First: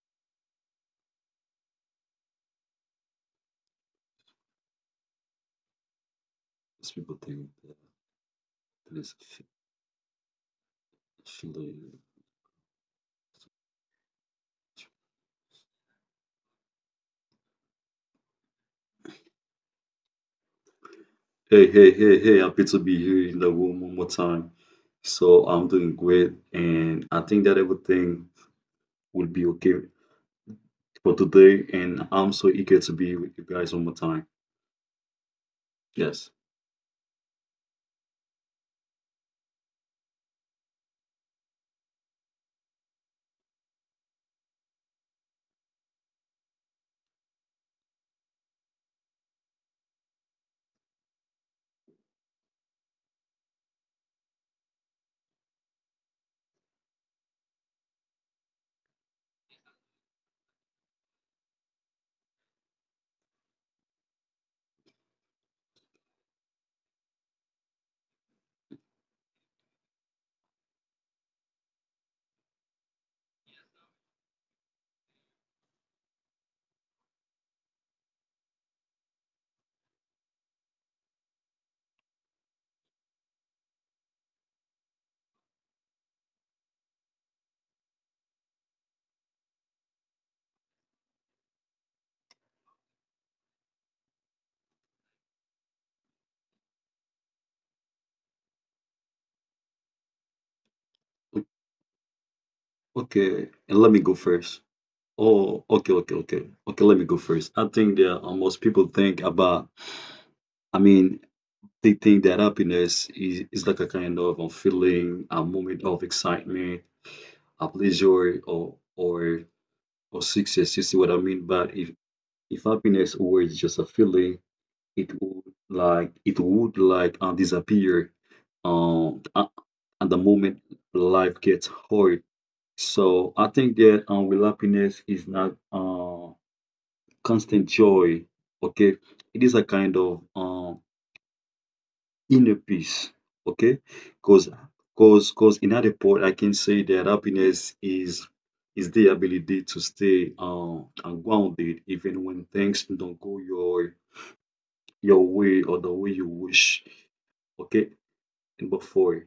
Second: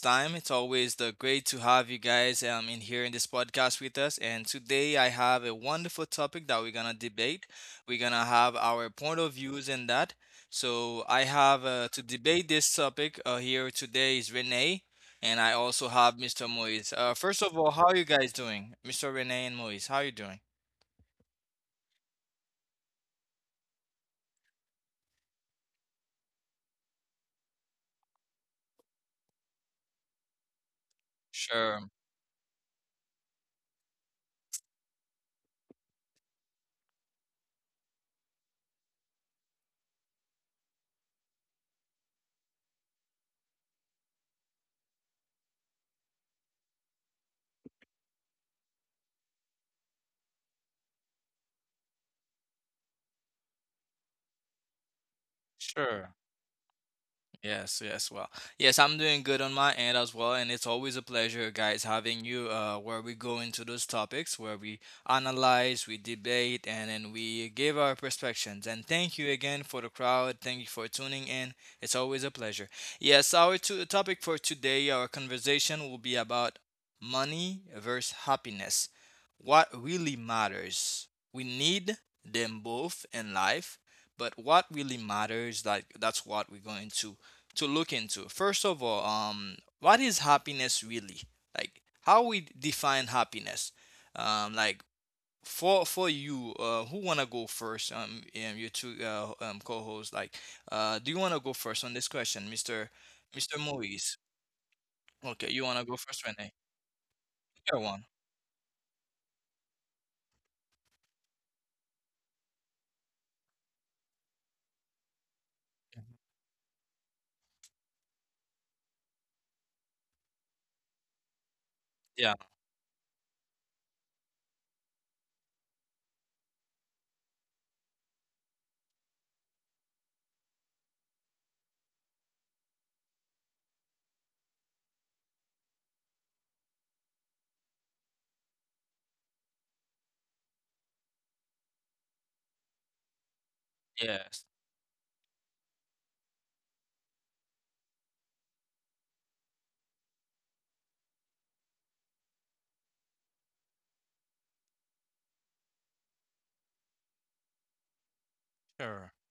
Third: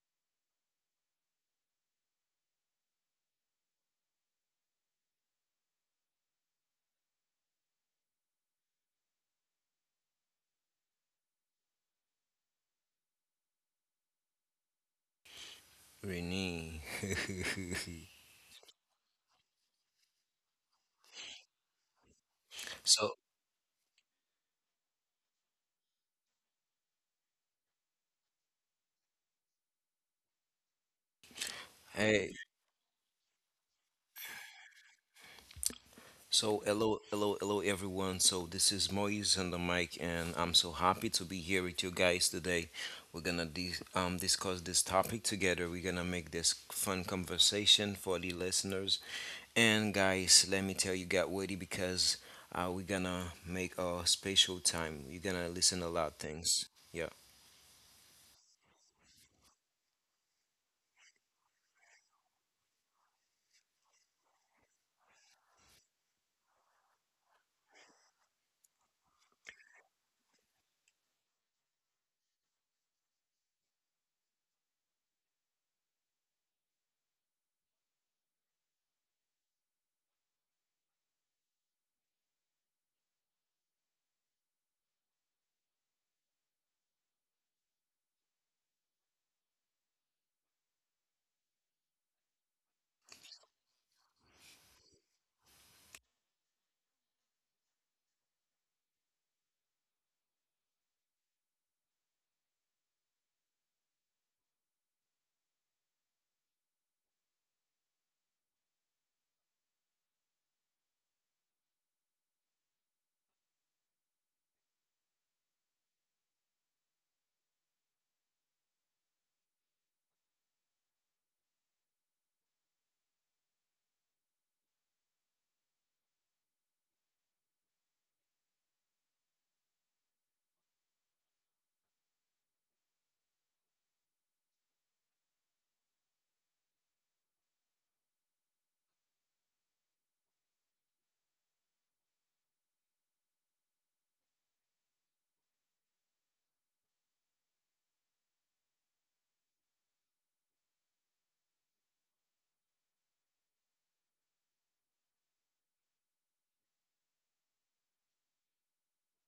time. It's always the great to have you guys in here in this podcast with us. And today I have a wonderful topic that we're gonna Most people debate. think that We're gonna have our police point of views in that. So I have feel. To debate this topic here today is Renee, and I also have Mr. Renee. Moise. First of all, how are you guys doing, Mr. Renee and Moise? How are you doing? Hey, hey, hey, hey, happy to be so here in the room one more time. So I'm doing great and I think that everything will be okay for today, Sure, and hey, I'm so eager to be with you guys one more time. Yes. so hello, hello, hello, everyone. So this is Moise on the mic, and I'm so happy to be here with you guys today. We're gonna discuss this topic together. We're gonna make this fun conversation for the listeners. And guys, let me tell you, get ready because we're gonna make a special time. You're gonna listen a lot sure. of things. Yeah. Yes, yes, well, yes, I'm doing good on my end as well, and it's always a pleasure, guys, having you. Where we go into those topics, where we analyze, we debate, and then we give our perspectives. And thank you again for the crowd. Thank you for tuning in. It's always a pleasure. Yes, our topic for today, our conversation will be about money versus happiness. What really matters? We need them both in life, but what really matters? Like that's what we're going to look into. First of all, what is happiness really? Like how we define happiness? Like for you, who wanna go first? Your two co-hosts. Like, do you wanna go O- first on this question, Mister Okay, and let me Moise? go first. Okay, you Oh, wanna go okay, first, okay, Renee? okay. Okay, let me go first. Your I one. think that most people think about, I mean, they think that happiness is like a kind of a feeling, a moment of excitement, a pleasure or success. You see what I mean? But if Yeah. if happiness were just a feeling, it would disappear um a- at the moment life gets hard. So I think that real happiness is not constant joy. Okay, it is a kind of inner peace. Okay, Yes. because because in that report, I can say that happiness is the ability to stay grounded even when things don't go your way or the way you wish. Okay, and Sure. before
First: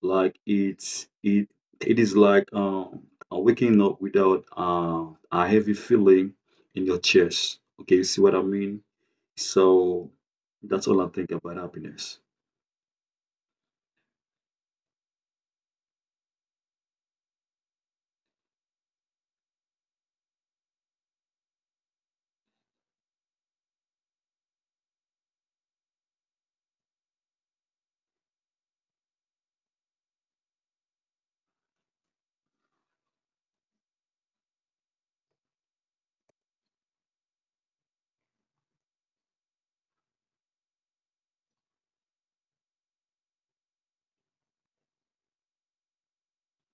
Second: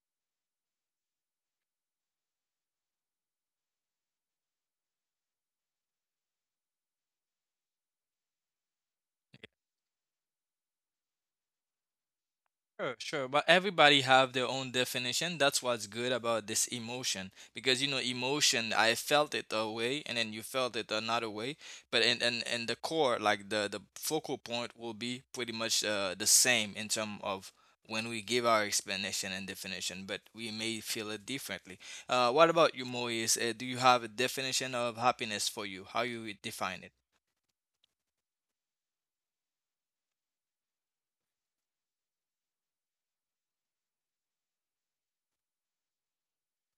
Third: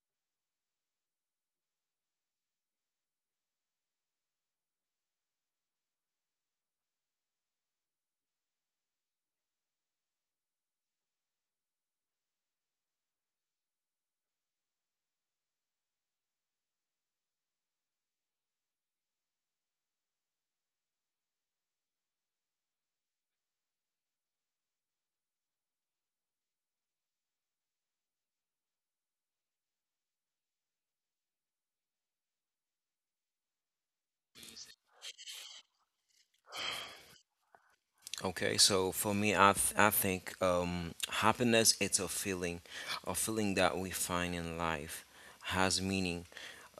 like it's it it is like waking up without a heavy feeling in your chest. Okay, you see what I mean? So that's all I think about happiness. Sure, sure, but everybody have their own definition. That's what's good about this emotion because you know emotion. I felt it a way, and then you felt it another way. But in the core, like the focal point, will be pretty much the same in terms of when we give our explanation and definition. But we may feel it differently. What about you, Moise? Do you have a definition of happiness for you? How you would define it? Okay, so for me, I think happiness it's a feeling that we find in life has meaning.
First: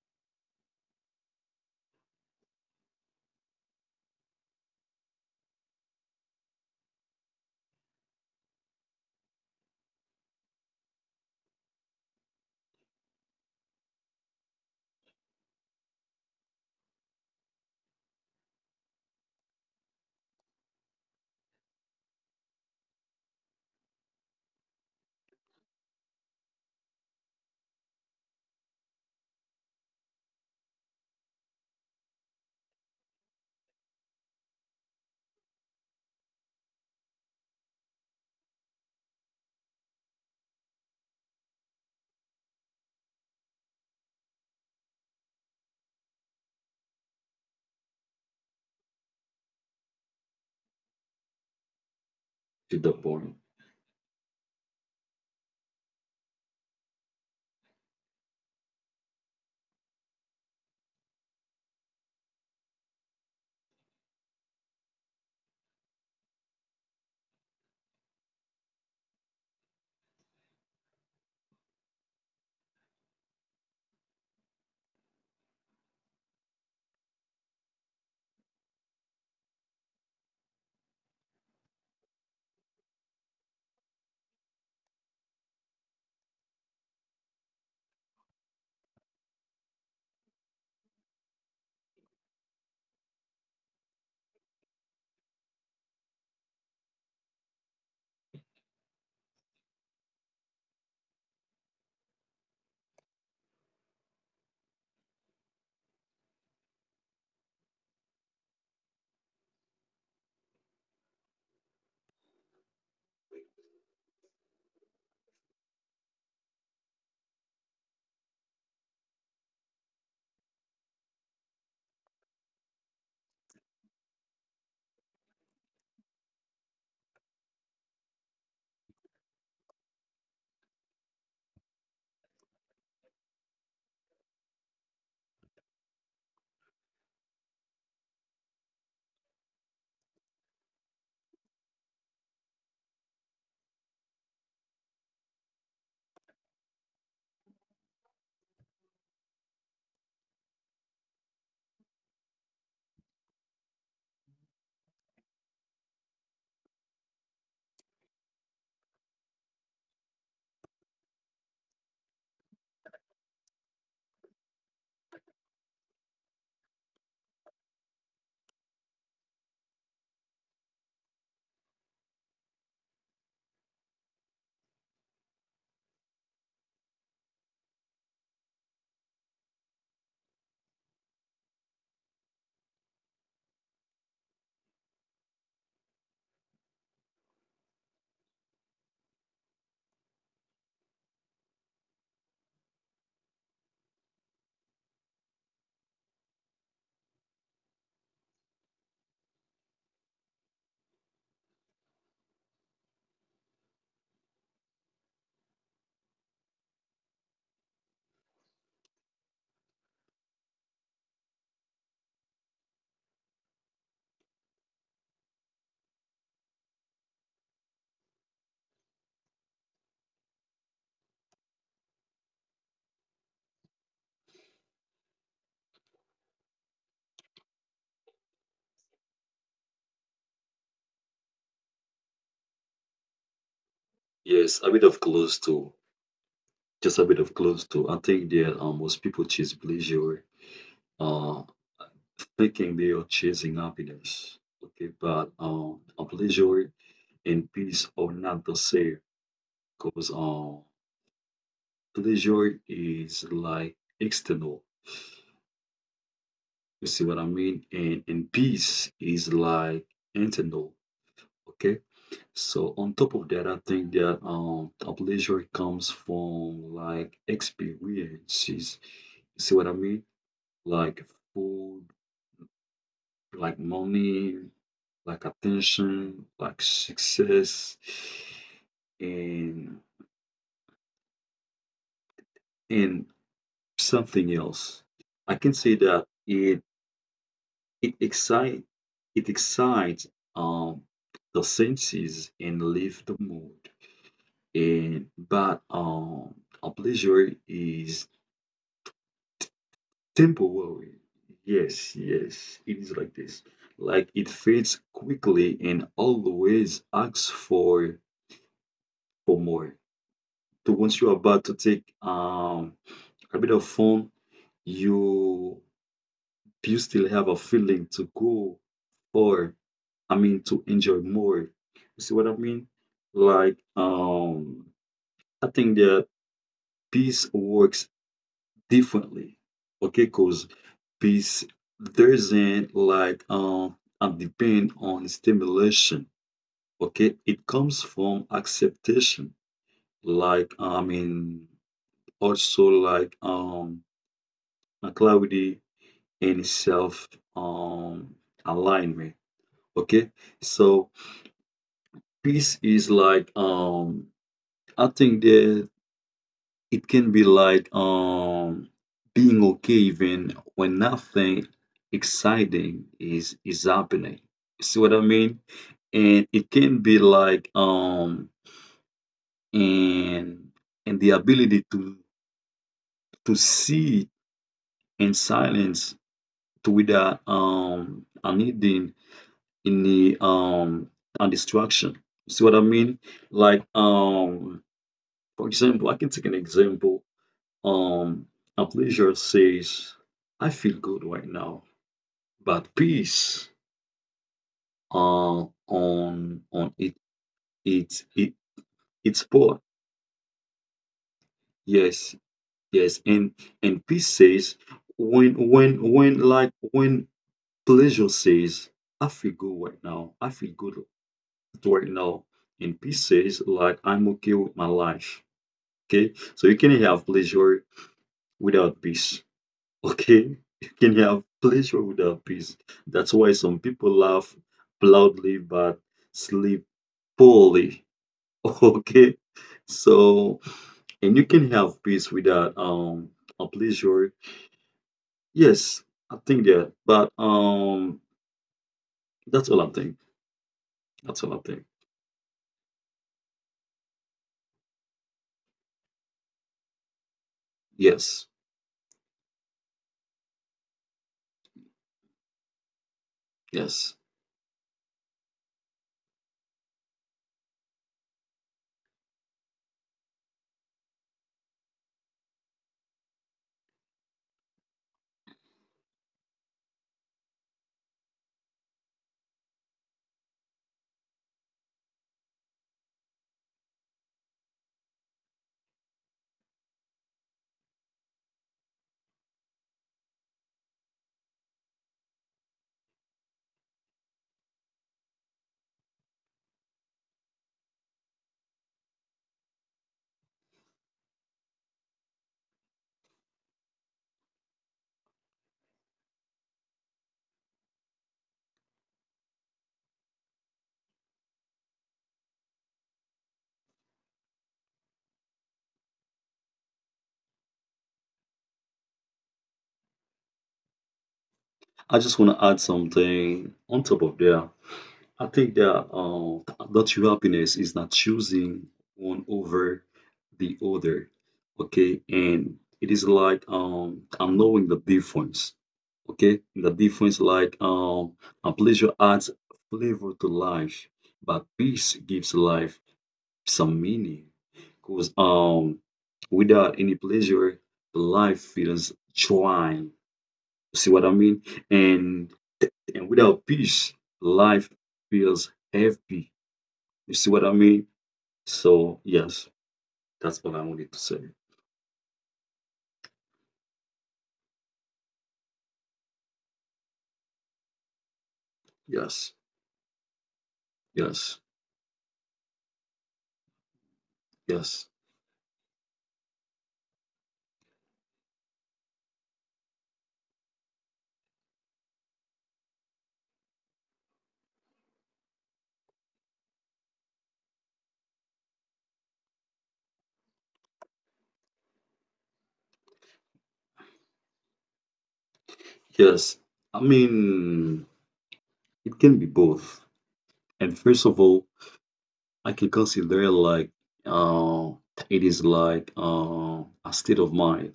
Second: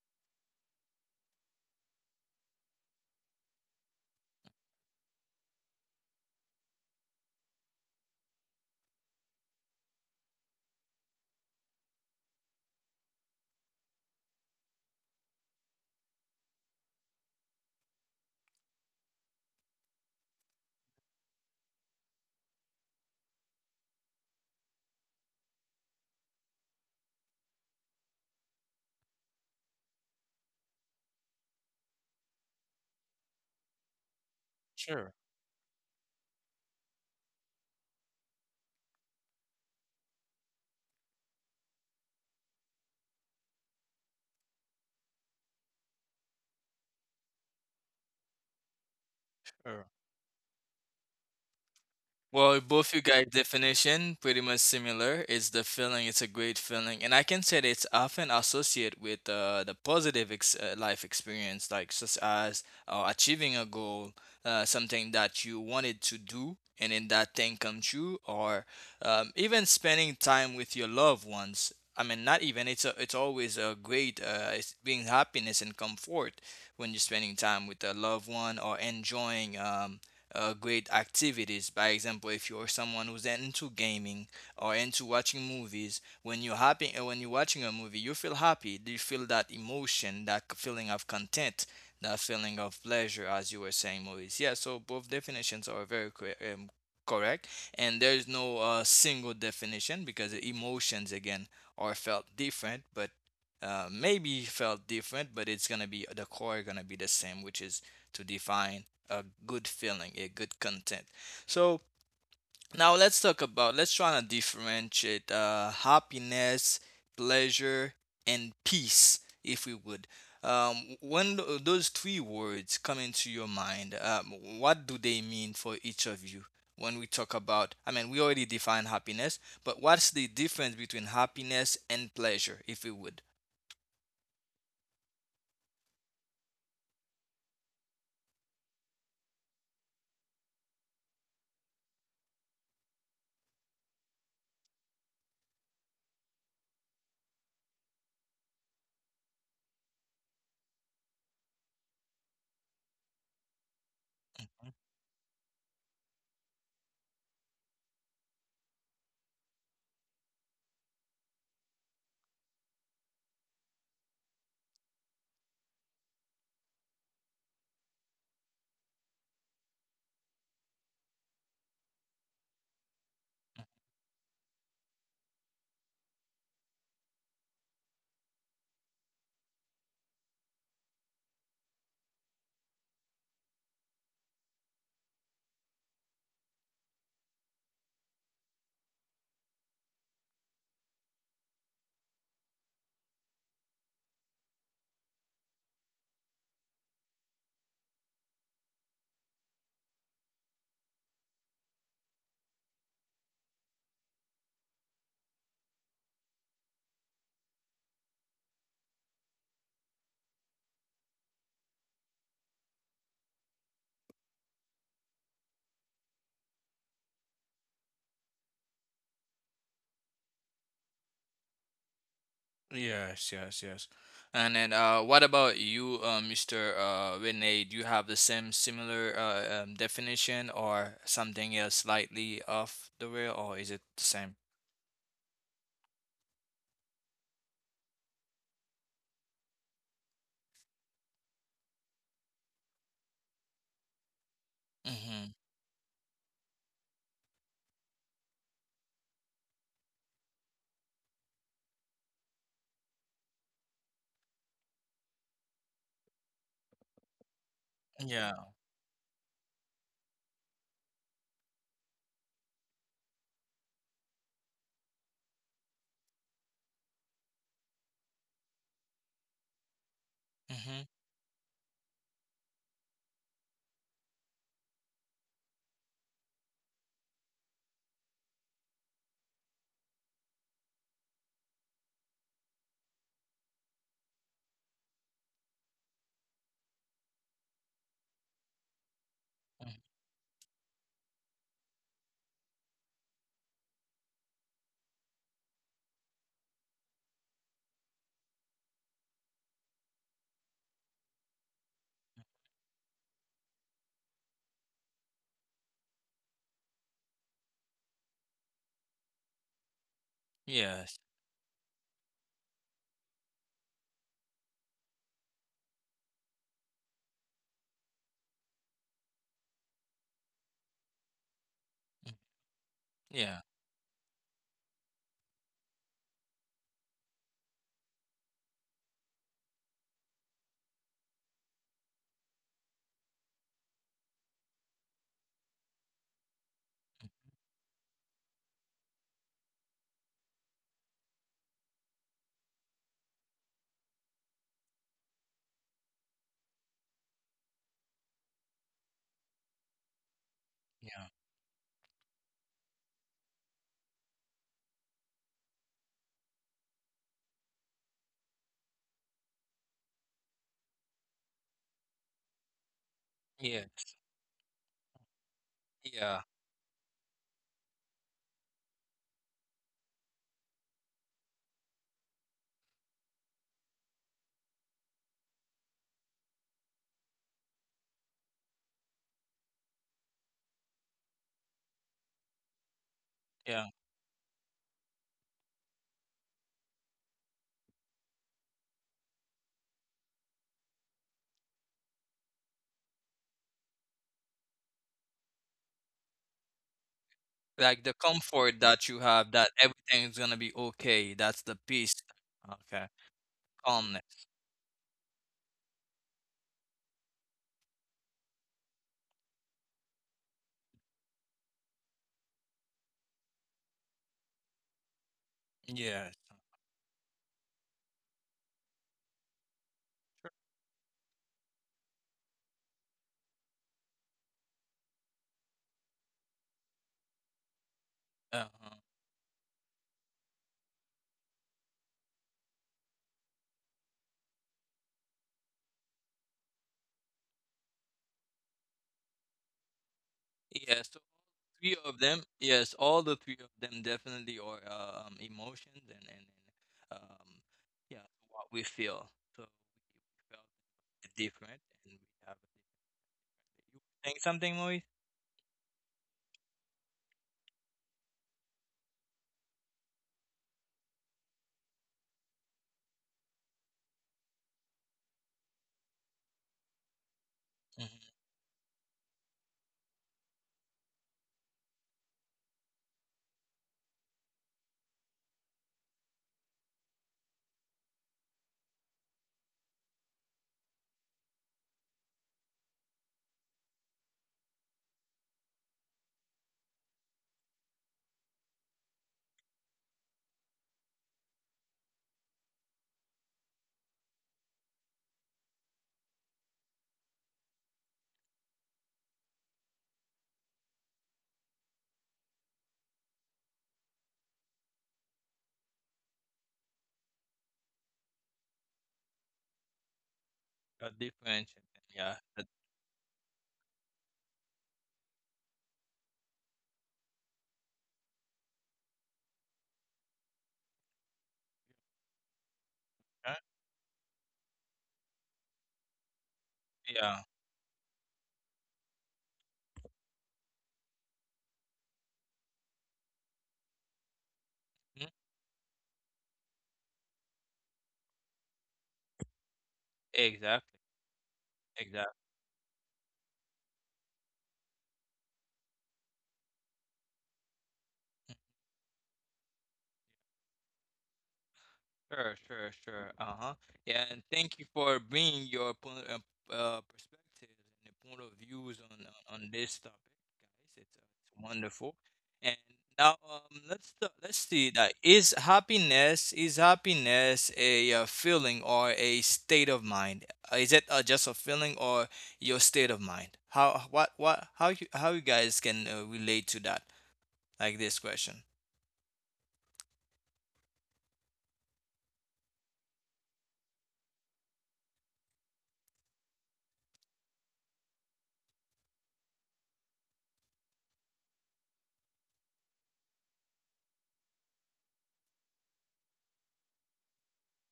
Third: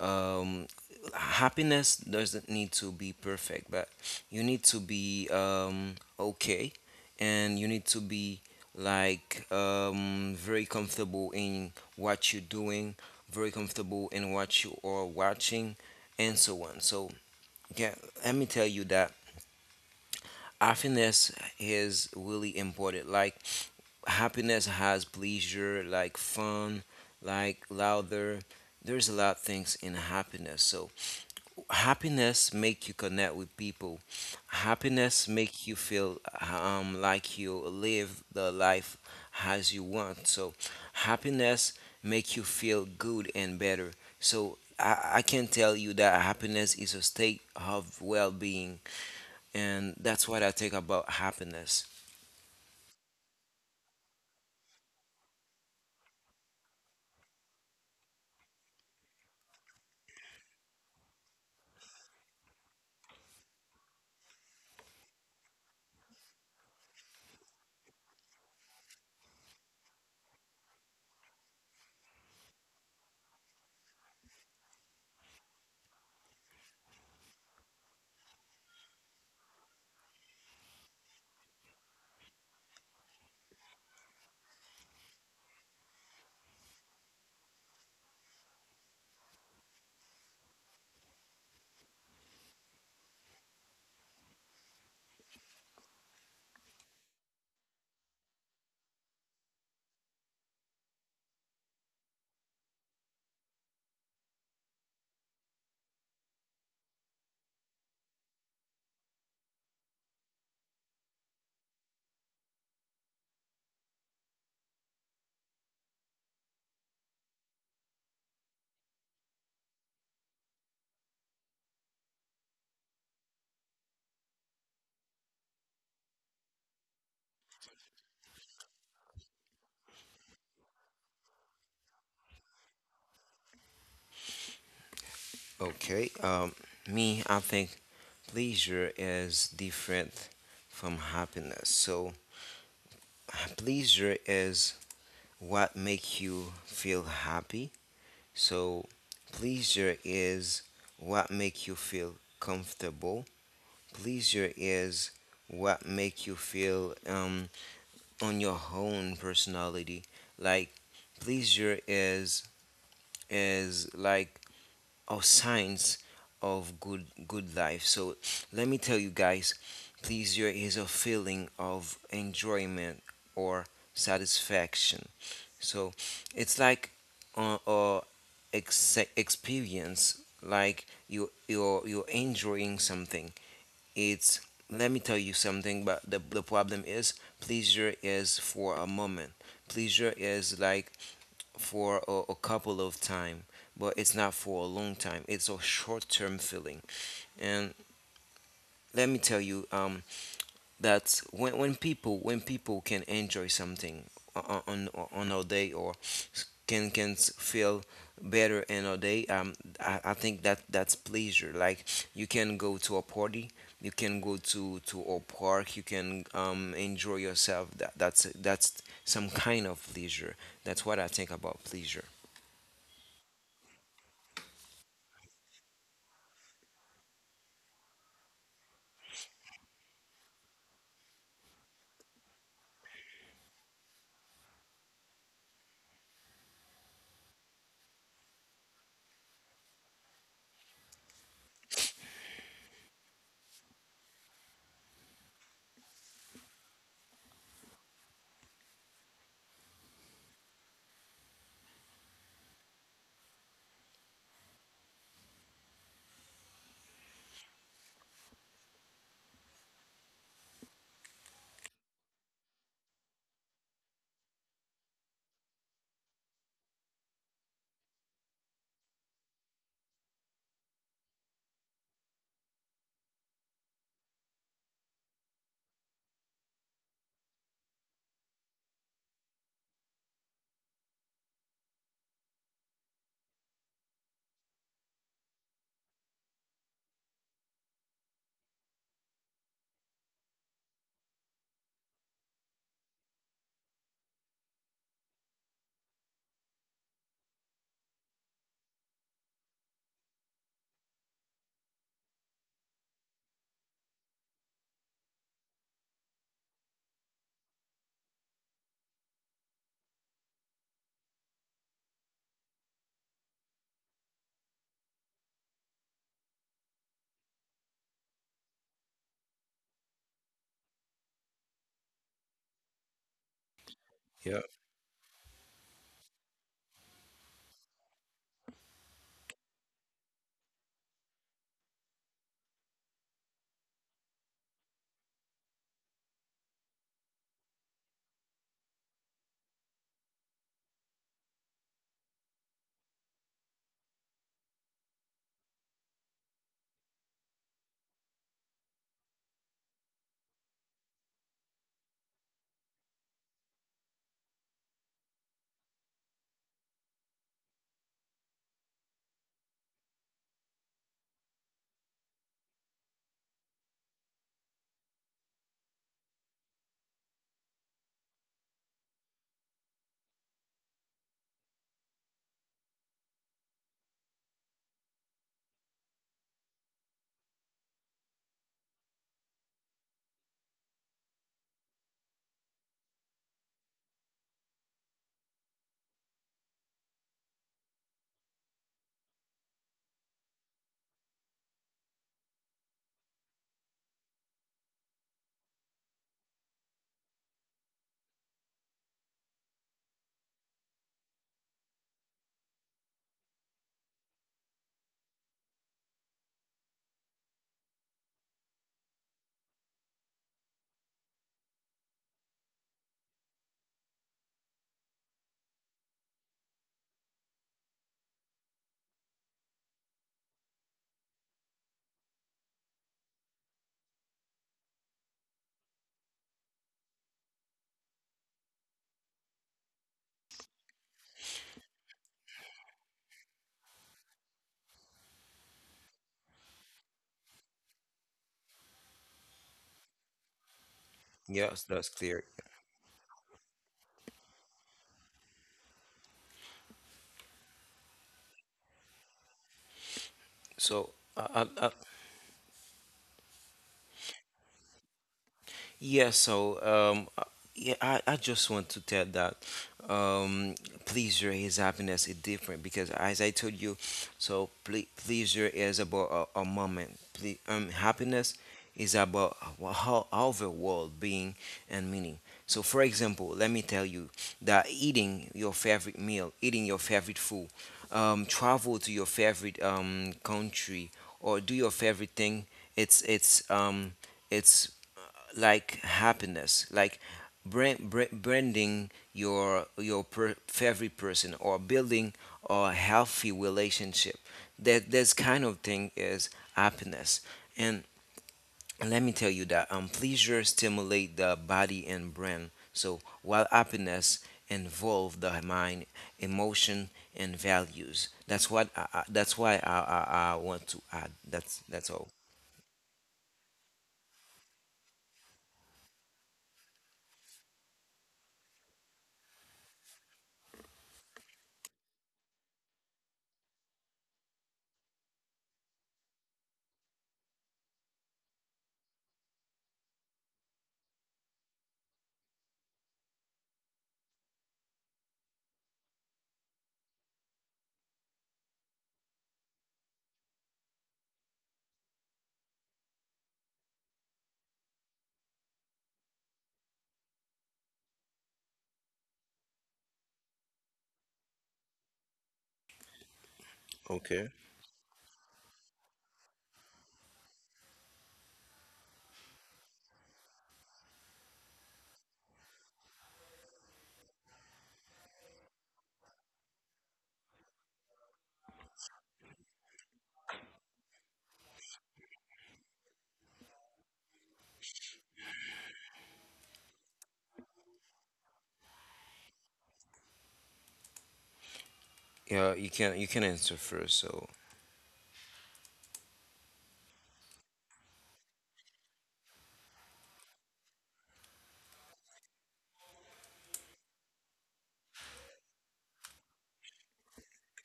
Um, happiness doesn't need to be perfect, but you need to be okay, and you need to be like very comfortable in what you're doing, very comfortable in what you are watching, and so on. So yeah, let me tell you that happiness is really important. Like happiness has pleasure, like fun, like louder. There's a lot of things in happiness. So happiness make you connect with people Sure, happiness make you feel like you live the life as you want so happiness make you feel good and better so I can tell you that happiness is a state of well-being sure. and that's what I think about happiness. Well, To both the you guys' point. definition pretty much similar. It's the feeling. It's a great feeling, and I can say that it's often associated with the positive life experience, like such as achieving a goal, something that you wanted to do, and then that thing come true, or even spending time with your loved ones. I mean, not even it's always a great it's being happiness and comfort when you're spending time with a loved one or enjoying. Great activities. By example, if you're someone who's into gaming or into watching movies, when you're happy, when you're watching a movie, you feel happy. You feel that emotion, that feeling of content, that feeling of pleasure, as you were saying, Maurice. Yeah. So both definitions are very correct, and there's no single definition because the emotions again are felt different, but maybe felt different, but it's gonna be the core gonna be the same, which is to define a good feeling, a good content. So now let's talk about let's try to differentiate happiness, pleasure, and peace, if we would. When those three words come into your mind, what do they mean for each of you? When we talk about, I mean, we already define happiness, but what's the difference between happiness and pleasure, if we would? Okay, me I think pleasure is different from happiness so pleasure is what make you feel happy. So pleasure is what make you feel comfortable. Pleasure is what make you feel on your own personality. Like pleasure is like a signs of good life. So let me tell you guys, pleasure is a feeling of enjoyment or satisfaction. So it's like uh, uh, experience, like you're enjoying something. It's let me tell you something, but the problem is pleasure is for a moment. Pleasure is like for a couple of time, but it's not for a long time. It's a short term feeling. And let me tell you, that when people can enjoy something on our day or feel better in our day, I think that that's pleasure like you can go to a party you can go to a park you can enjoy yourself that's that's some kind of pleasure. That's what I think about pleasure. Yes, yes, yes. And then, what about you, Mr. Rene? Do you have the same similar definition or something else slightly off the rail, or is it the same? Yes, a bit of close to, just a bit of close to. I think that most people chase pleasure, uh, thinking they are chasing happiness. Okay, Mm-hmm. but a pleasure and peace are not the same, because pleasure is like external. You see what I mean? And Yeah. peace is like internal. Okay, so on top of that, I think that a pleasure comes from like experiences. See what I mean? Mm-hmm. Like food, like money, like attention, like success, and and something else. I can say that it excite it Mm-hmm. excites um the senses and lift the mood. And but A pleasure is temporary. Yes, yes, it is like this. Like it fades quickly and always asks for more. So Yes. once you're about to take a bit of fun, you you still have a feeling to go or I mean to enjoy more. You see Mm. what I mean? Yeah. Like Yeah. um, I think that peace works differently. Okay, cause peace does isn't like a depend on stimulation. Okay, it comes from acceptation. Like I mean, also like and clarity and self um alignment. Okay. So Yeah. peace is like I think that it can be like being okay even when nothing exciting is Yeah. is happening. See what I mean? Yeah. And it can be like and and the ability to see in silence to without needing. In the a distraction. See what I mean? Like Yeah. um for example, I can take an example. Um a pleasure says, I feel good right now, but peace on it Like it the it comfort that you it's have, that poor. everything's gonna be okay. That's the peace. Yes, Okay. yes, and peace Calmness. says when pleasure says I feel good right now, right now, and peace says like I'm okay with my life. Yes. Okay, so you can have pleasure without peace. Okay, you can have pleasure without peace. That's why some people laugh loudly but sleep poorly. Uh huh. Okay, so and you can have peace without a pleasure. Yes, I think that but that's all I think. Yes, so that's all i Yes, think three that's of them. clear. Yes, all the three of them definitely are emotions and yeah, yes, what we feel. So we felt so it I, different, I, I and we have a different. You yes, were saying something, Moise? yeah, so yeah, I just want to tell that um, pleasure is happiness is different because as I told you, so pleasure is about a moment. Mm-hmm. Happiness is about how the world being and meaning. So, for example, let me tell you that eating your favorite meal, eating your favorite food, travel to your favorite country, or do your favorite thing. It's it's um, it's uh, like happiness like branding your favorite person or building a healthy relationship that this kind of thing is happiness and let me tell you that pleasure stimulate the body and brain so while happiness involve the mind emotion and values. That's what that's why I A want to add. different, that's I that's yeah, just all. want a- to add something on top of there. I think that that true happiness is not choosing one over the other, okay? And it is huh? like I'm knowing the difference, okay? The Yeah, difference, like a pleasure adds flavor to life, but peace gives life some meaning. Mhm. Because without any pleasure, life feels dry. Exactly, See what I mean? exactly. And and without peace, life feels heavy. You see what I mean? So yes, that's what I wanted to say. Sure, sure, sure. Uh-huh. Yeah, and Okay. thank you for bringing your point, perspectives and the point of views Yes, on this topic, guys. Yes, It's wonderful. And now, let's let's see. yes, That is happiness. Is happiness a, feeling or a state of mind? Is it just a feeling or your state of mind? How what how you guys can relate to that? Like this question. Yeah, you can answer first. So yes. I mean, it can be both. And first of all, I can consider like uh, it is like a state of mind.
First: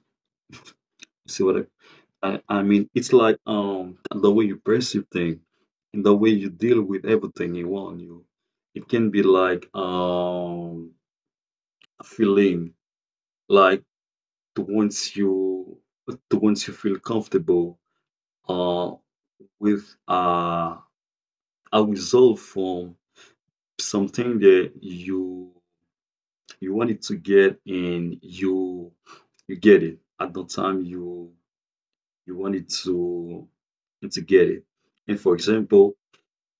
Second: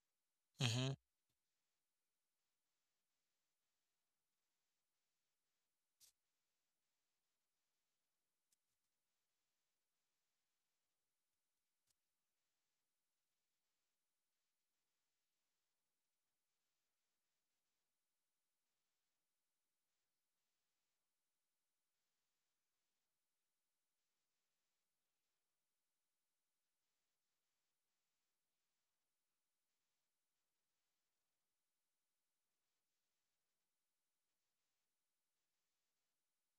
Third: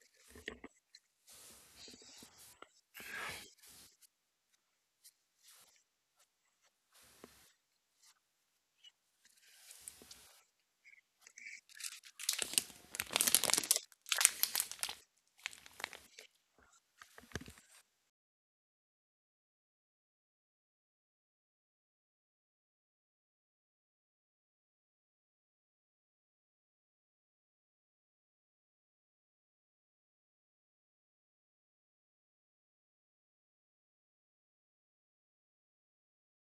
Mm-hmm. You see what I mean, it's like the way you perceive things and the way you deal with everything you want you. It can be like a feeling like to once you to once you feel comfortable uh with uh a result from something that you wanted to get and you get it at the time you wanted to get it. And for example,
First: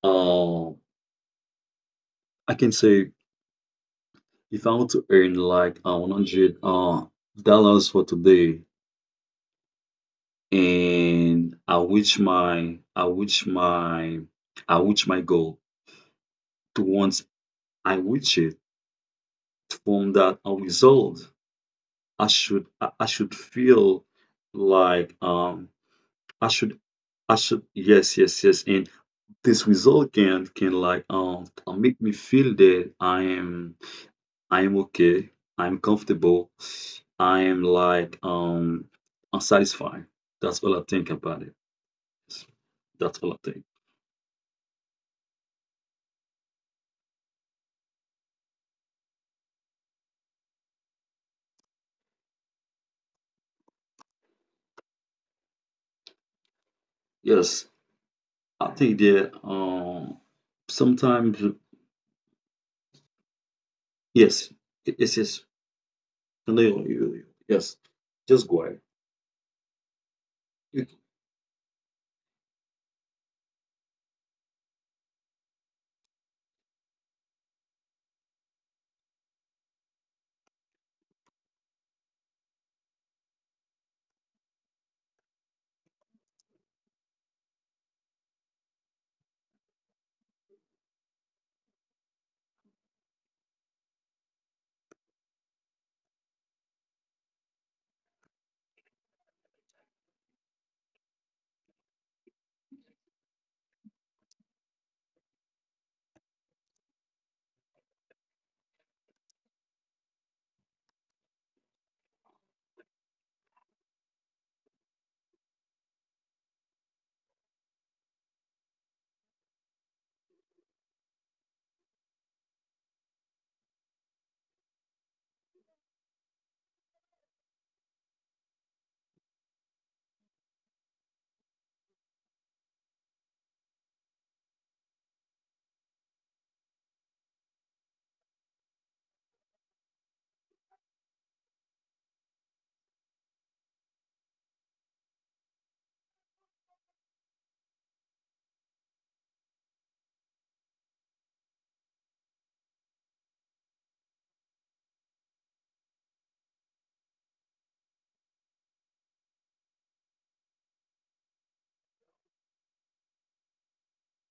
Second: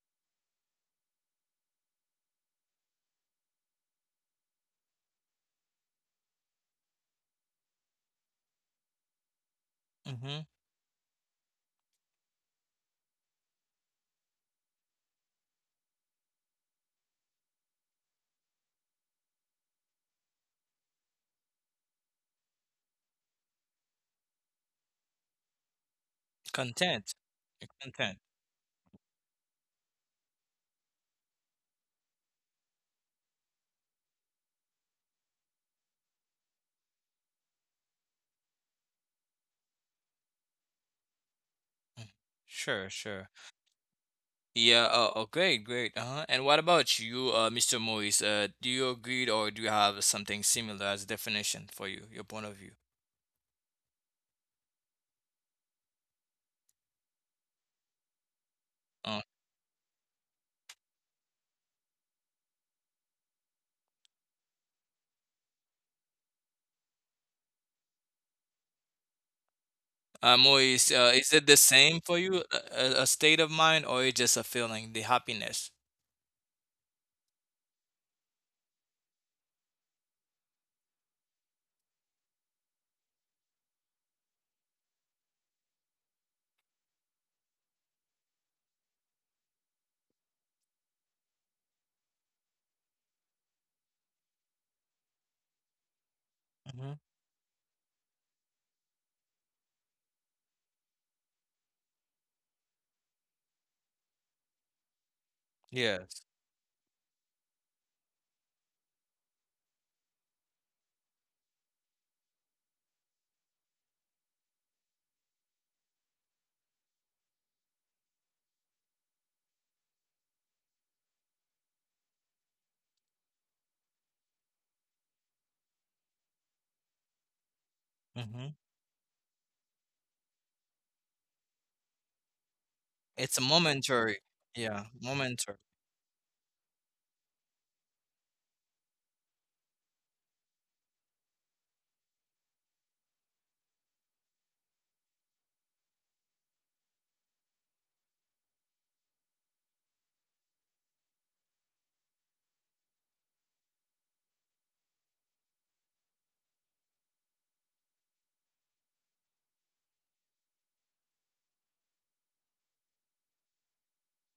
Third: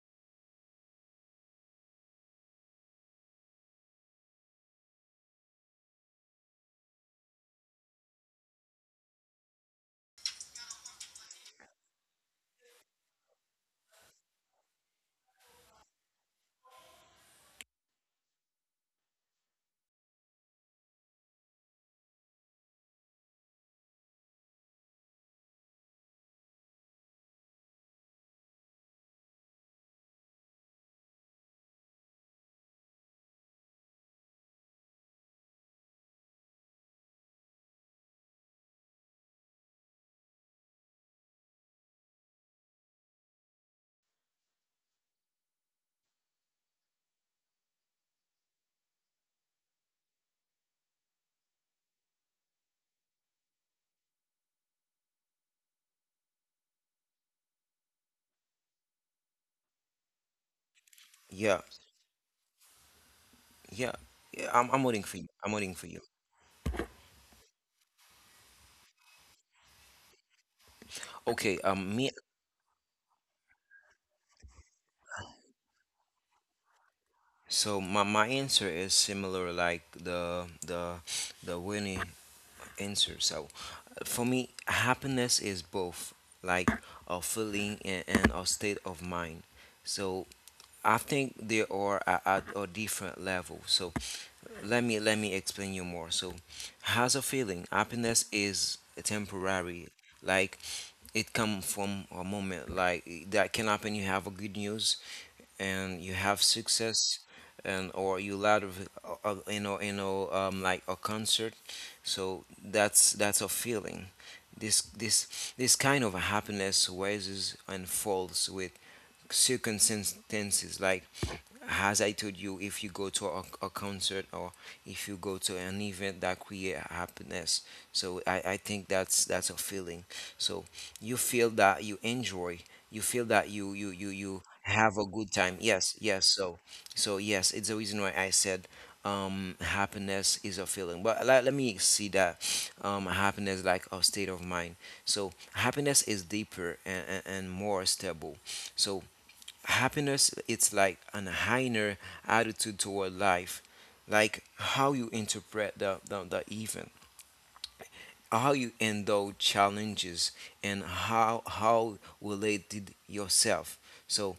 um I can say if I want to earn like $100 for today, Mm-hmm. and I reach my goal. To once I reach it, from that a result, I should feel like I should Content. I should Content. yes yes yes, and this result can like make me feel that I'm okay. I'm comfortable. I'm like unsatisfied. That's all I think about it. Mm. Sure, That's sure. all I think. Yeah, oh, great, great. Uh-huh. And what about you, Mr. Moise? Do you agree or do you have something similar as definition for you, your point of view? Yes, I think Uh, that sometimes yeah, yeah, yeah. yes, I'm waiting it's for you. just I'm waiting for you. no, you, yes. Just go ahead. You- Moise, is it the Okay. Same Me. for you, a state of mind, or is just a feeling, the happiness? So my answer is similar like the Winnie answer. So for me, happiness is both like a feeling and a state of mind. So I think there are at a different level. So let me explain you more. So, Mm-hmm. has a feeling happiness is temporary. Like it come from a moment. Like that can happen. You have a good news, and you Yes. have success, and or you lot of like a concert. So that's a feeling. This kind of happiness rises and falls with circumstances like as I told you, if you go to a concert or if you go to an event that create happiness, so Mm-hmm. I think that's a feeling. So you feel that you enjoy, you feel It's a that you momentary. you Yeah, have a good time. momentary. Yes, yes. So so yes, it's the reason why I said happiness is a feeling. But let me see that happiness like a state of mind. So happiness is deeper and more stable. So happiness it's like an higher attitude toward life like how you interpret the event, how you handle challenges and how related yourself so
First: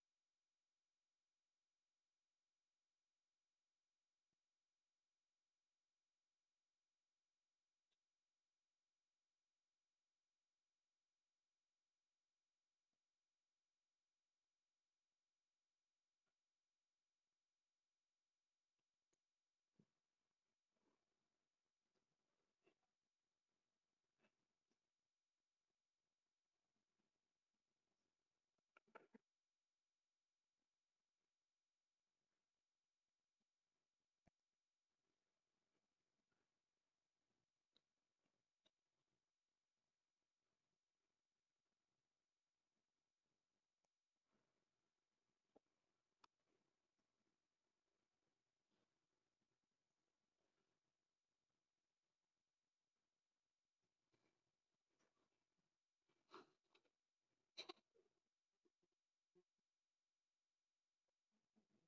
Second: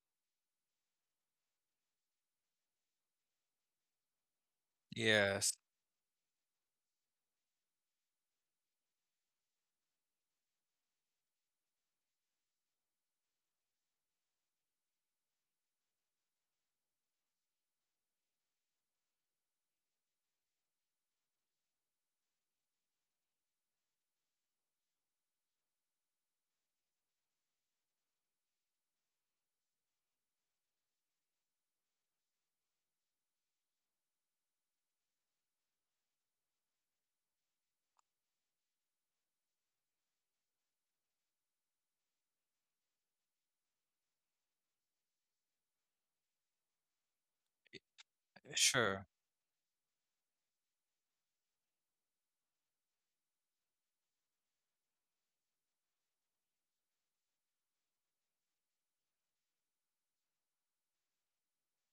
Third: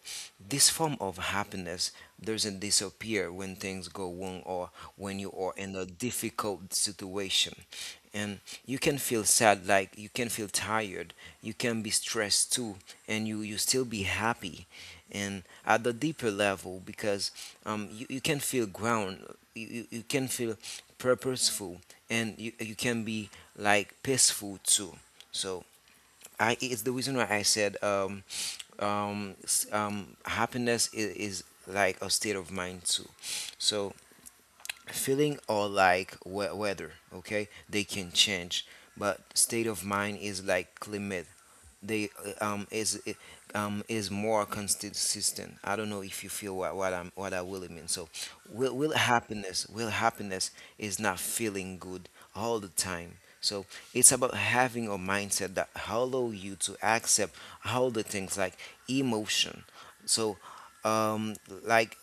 this form of happiness doesn't disappear when things go wrong or when you are Yes, in a difficult situation and you can feel sad like you can feel tired you can be stressed too and you still be happy and at the deeper level because you, you can feel ground, you can feel purposeful and you can be like peaceful too so I it's the reason why I said happiness is like a state of mind too. So feeling or like weather okay they can change but state of mind is like climate. They is more consistent. I don't know if you feel what I'm what I really mean. So will, will sure. happiness will happiness is not feeling good all the time. So it's about having a mindset that allow you to accept all the things like emotion. So um like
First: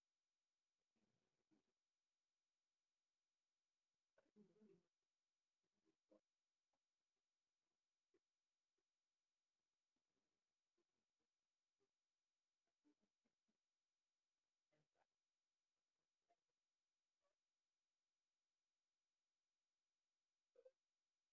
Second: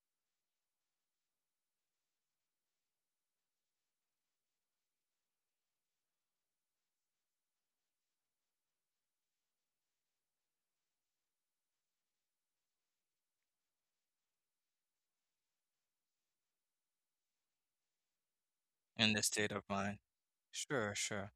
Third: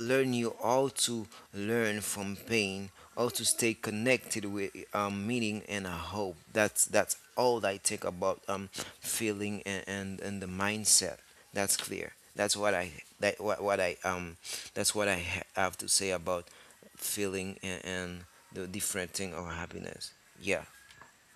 learn you how to learn from pain, how to stay connected with meaning and a hope. That's all I think about feeling and the mindset. That's clear. That's what I that what I that's what I have to say about feeling and the different In the thing of state of mind. happiness. Yeah, Sure, sure.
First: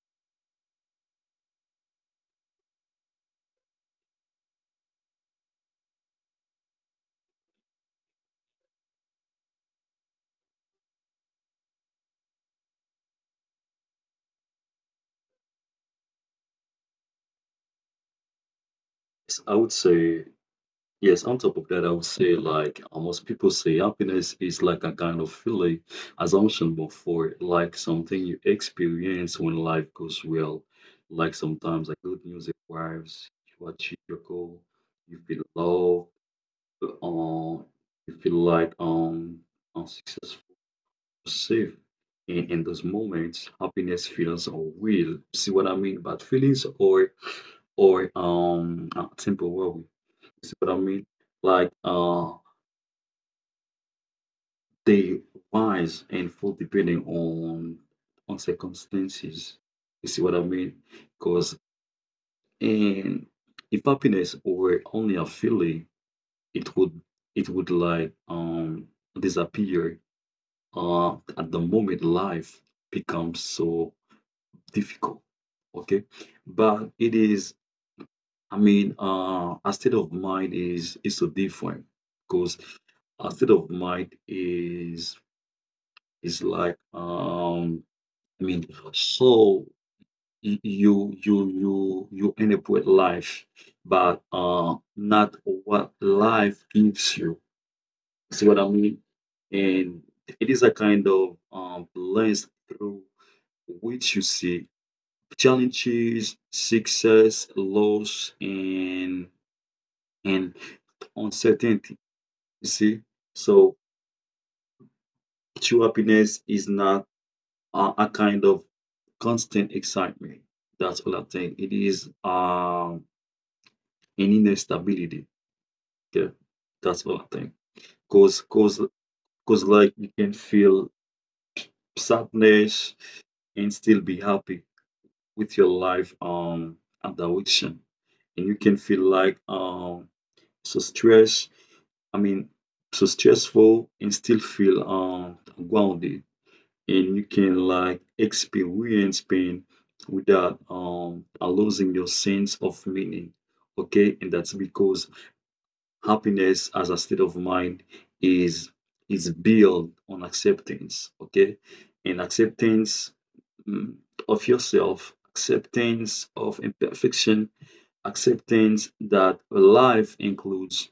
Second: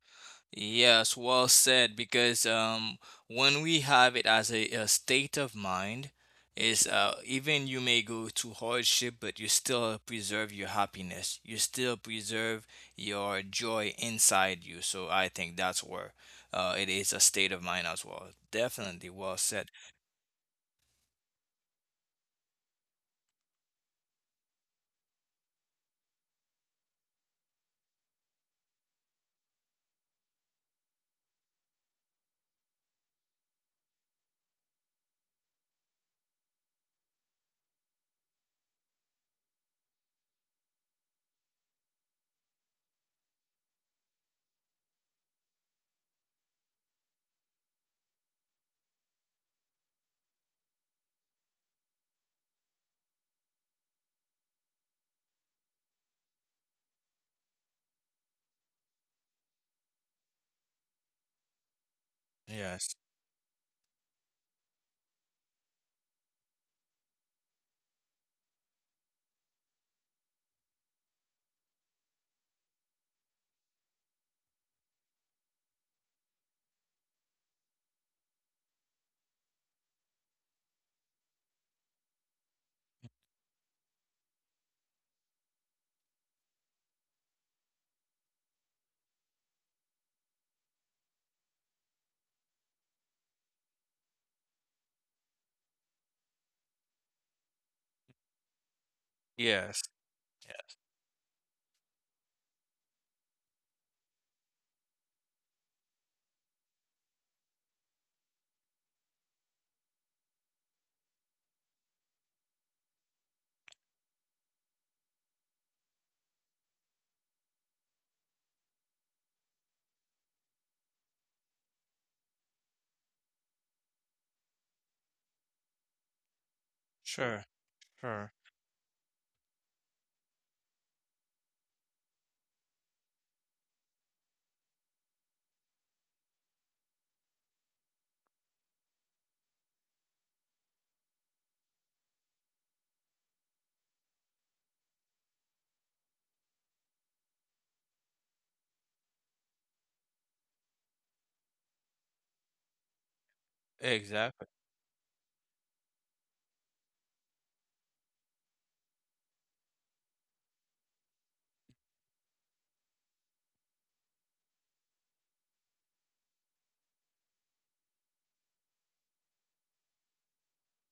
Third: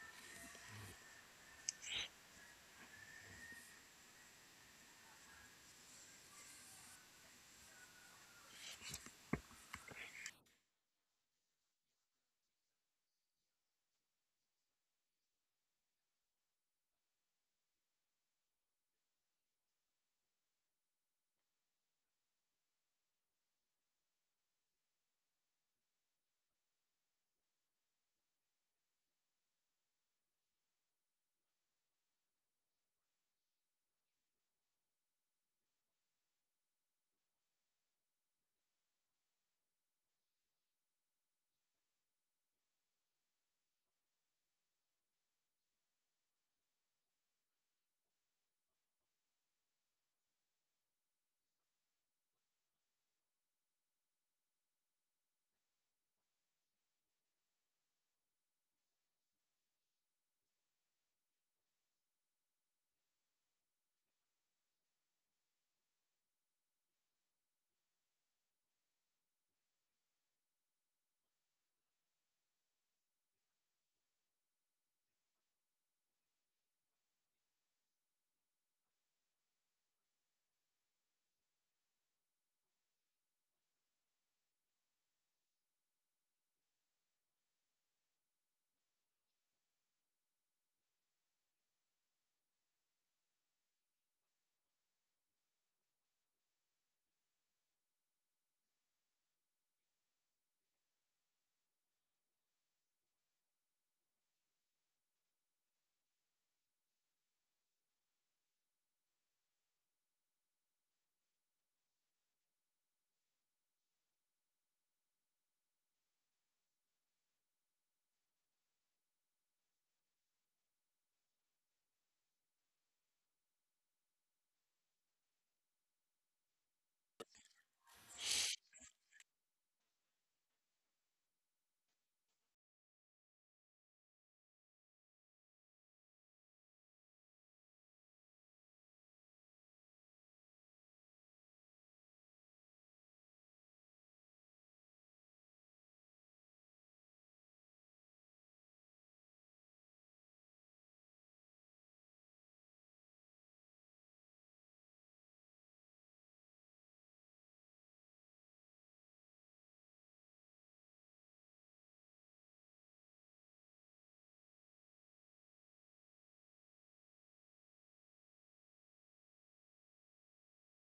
Yes, well said. Because when we have it as a state of mind, is even you may go through hardship, but you still preserve your happiness. You still preserve your joy inside you. So I think that's where it is a state of mind as well. Definitely, well yes, I said. would say. Yes, on top of that, I would say like almost people say happiness is like a kind of feeling assumption before like something you experience when life goes well. Like sometimes like good news arrives, you achieve your goal, you feel loved, um, you feel like unsuccessful, safe. In those moments, happiness feels or real. See what I mean? But feelings or temporary. See what I mean? like uh They rise and fall depending on circumstances. You see what I mean? Because Yes. and If happiness were only a feeling, it would it would like disappear uh at the moment life becomes so difficult. Okay. But it is I mean a state of mind is so different because a state of mind is like I mean, so you you end up with life, but not what life gives you. See what I mean? Yes. And it is a Yeah. kind of lens through which you see challenges, success, loss, and uncertainty. You see, so true happiness is not a kind of constant excitement. That's what I think. It is. Any instability. Okay. That's what I Sure. think. Sure. Cause, cause, cause, like you can feel sadness and still be happy with your life and addiction, and you can feel like so stress. I mean, so stressful and still feel grounded, and you can like experience pain without losing your sense of meaning. Okay, and Exactly. that's because happiness as a state of mind is is built on acceptance. Okay, and acceptance, mm, of yourself, acceptance of imperfection, acceptance that life includes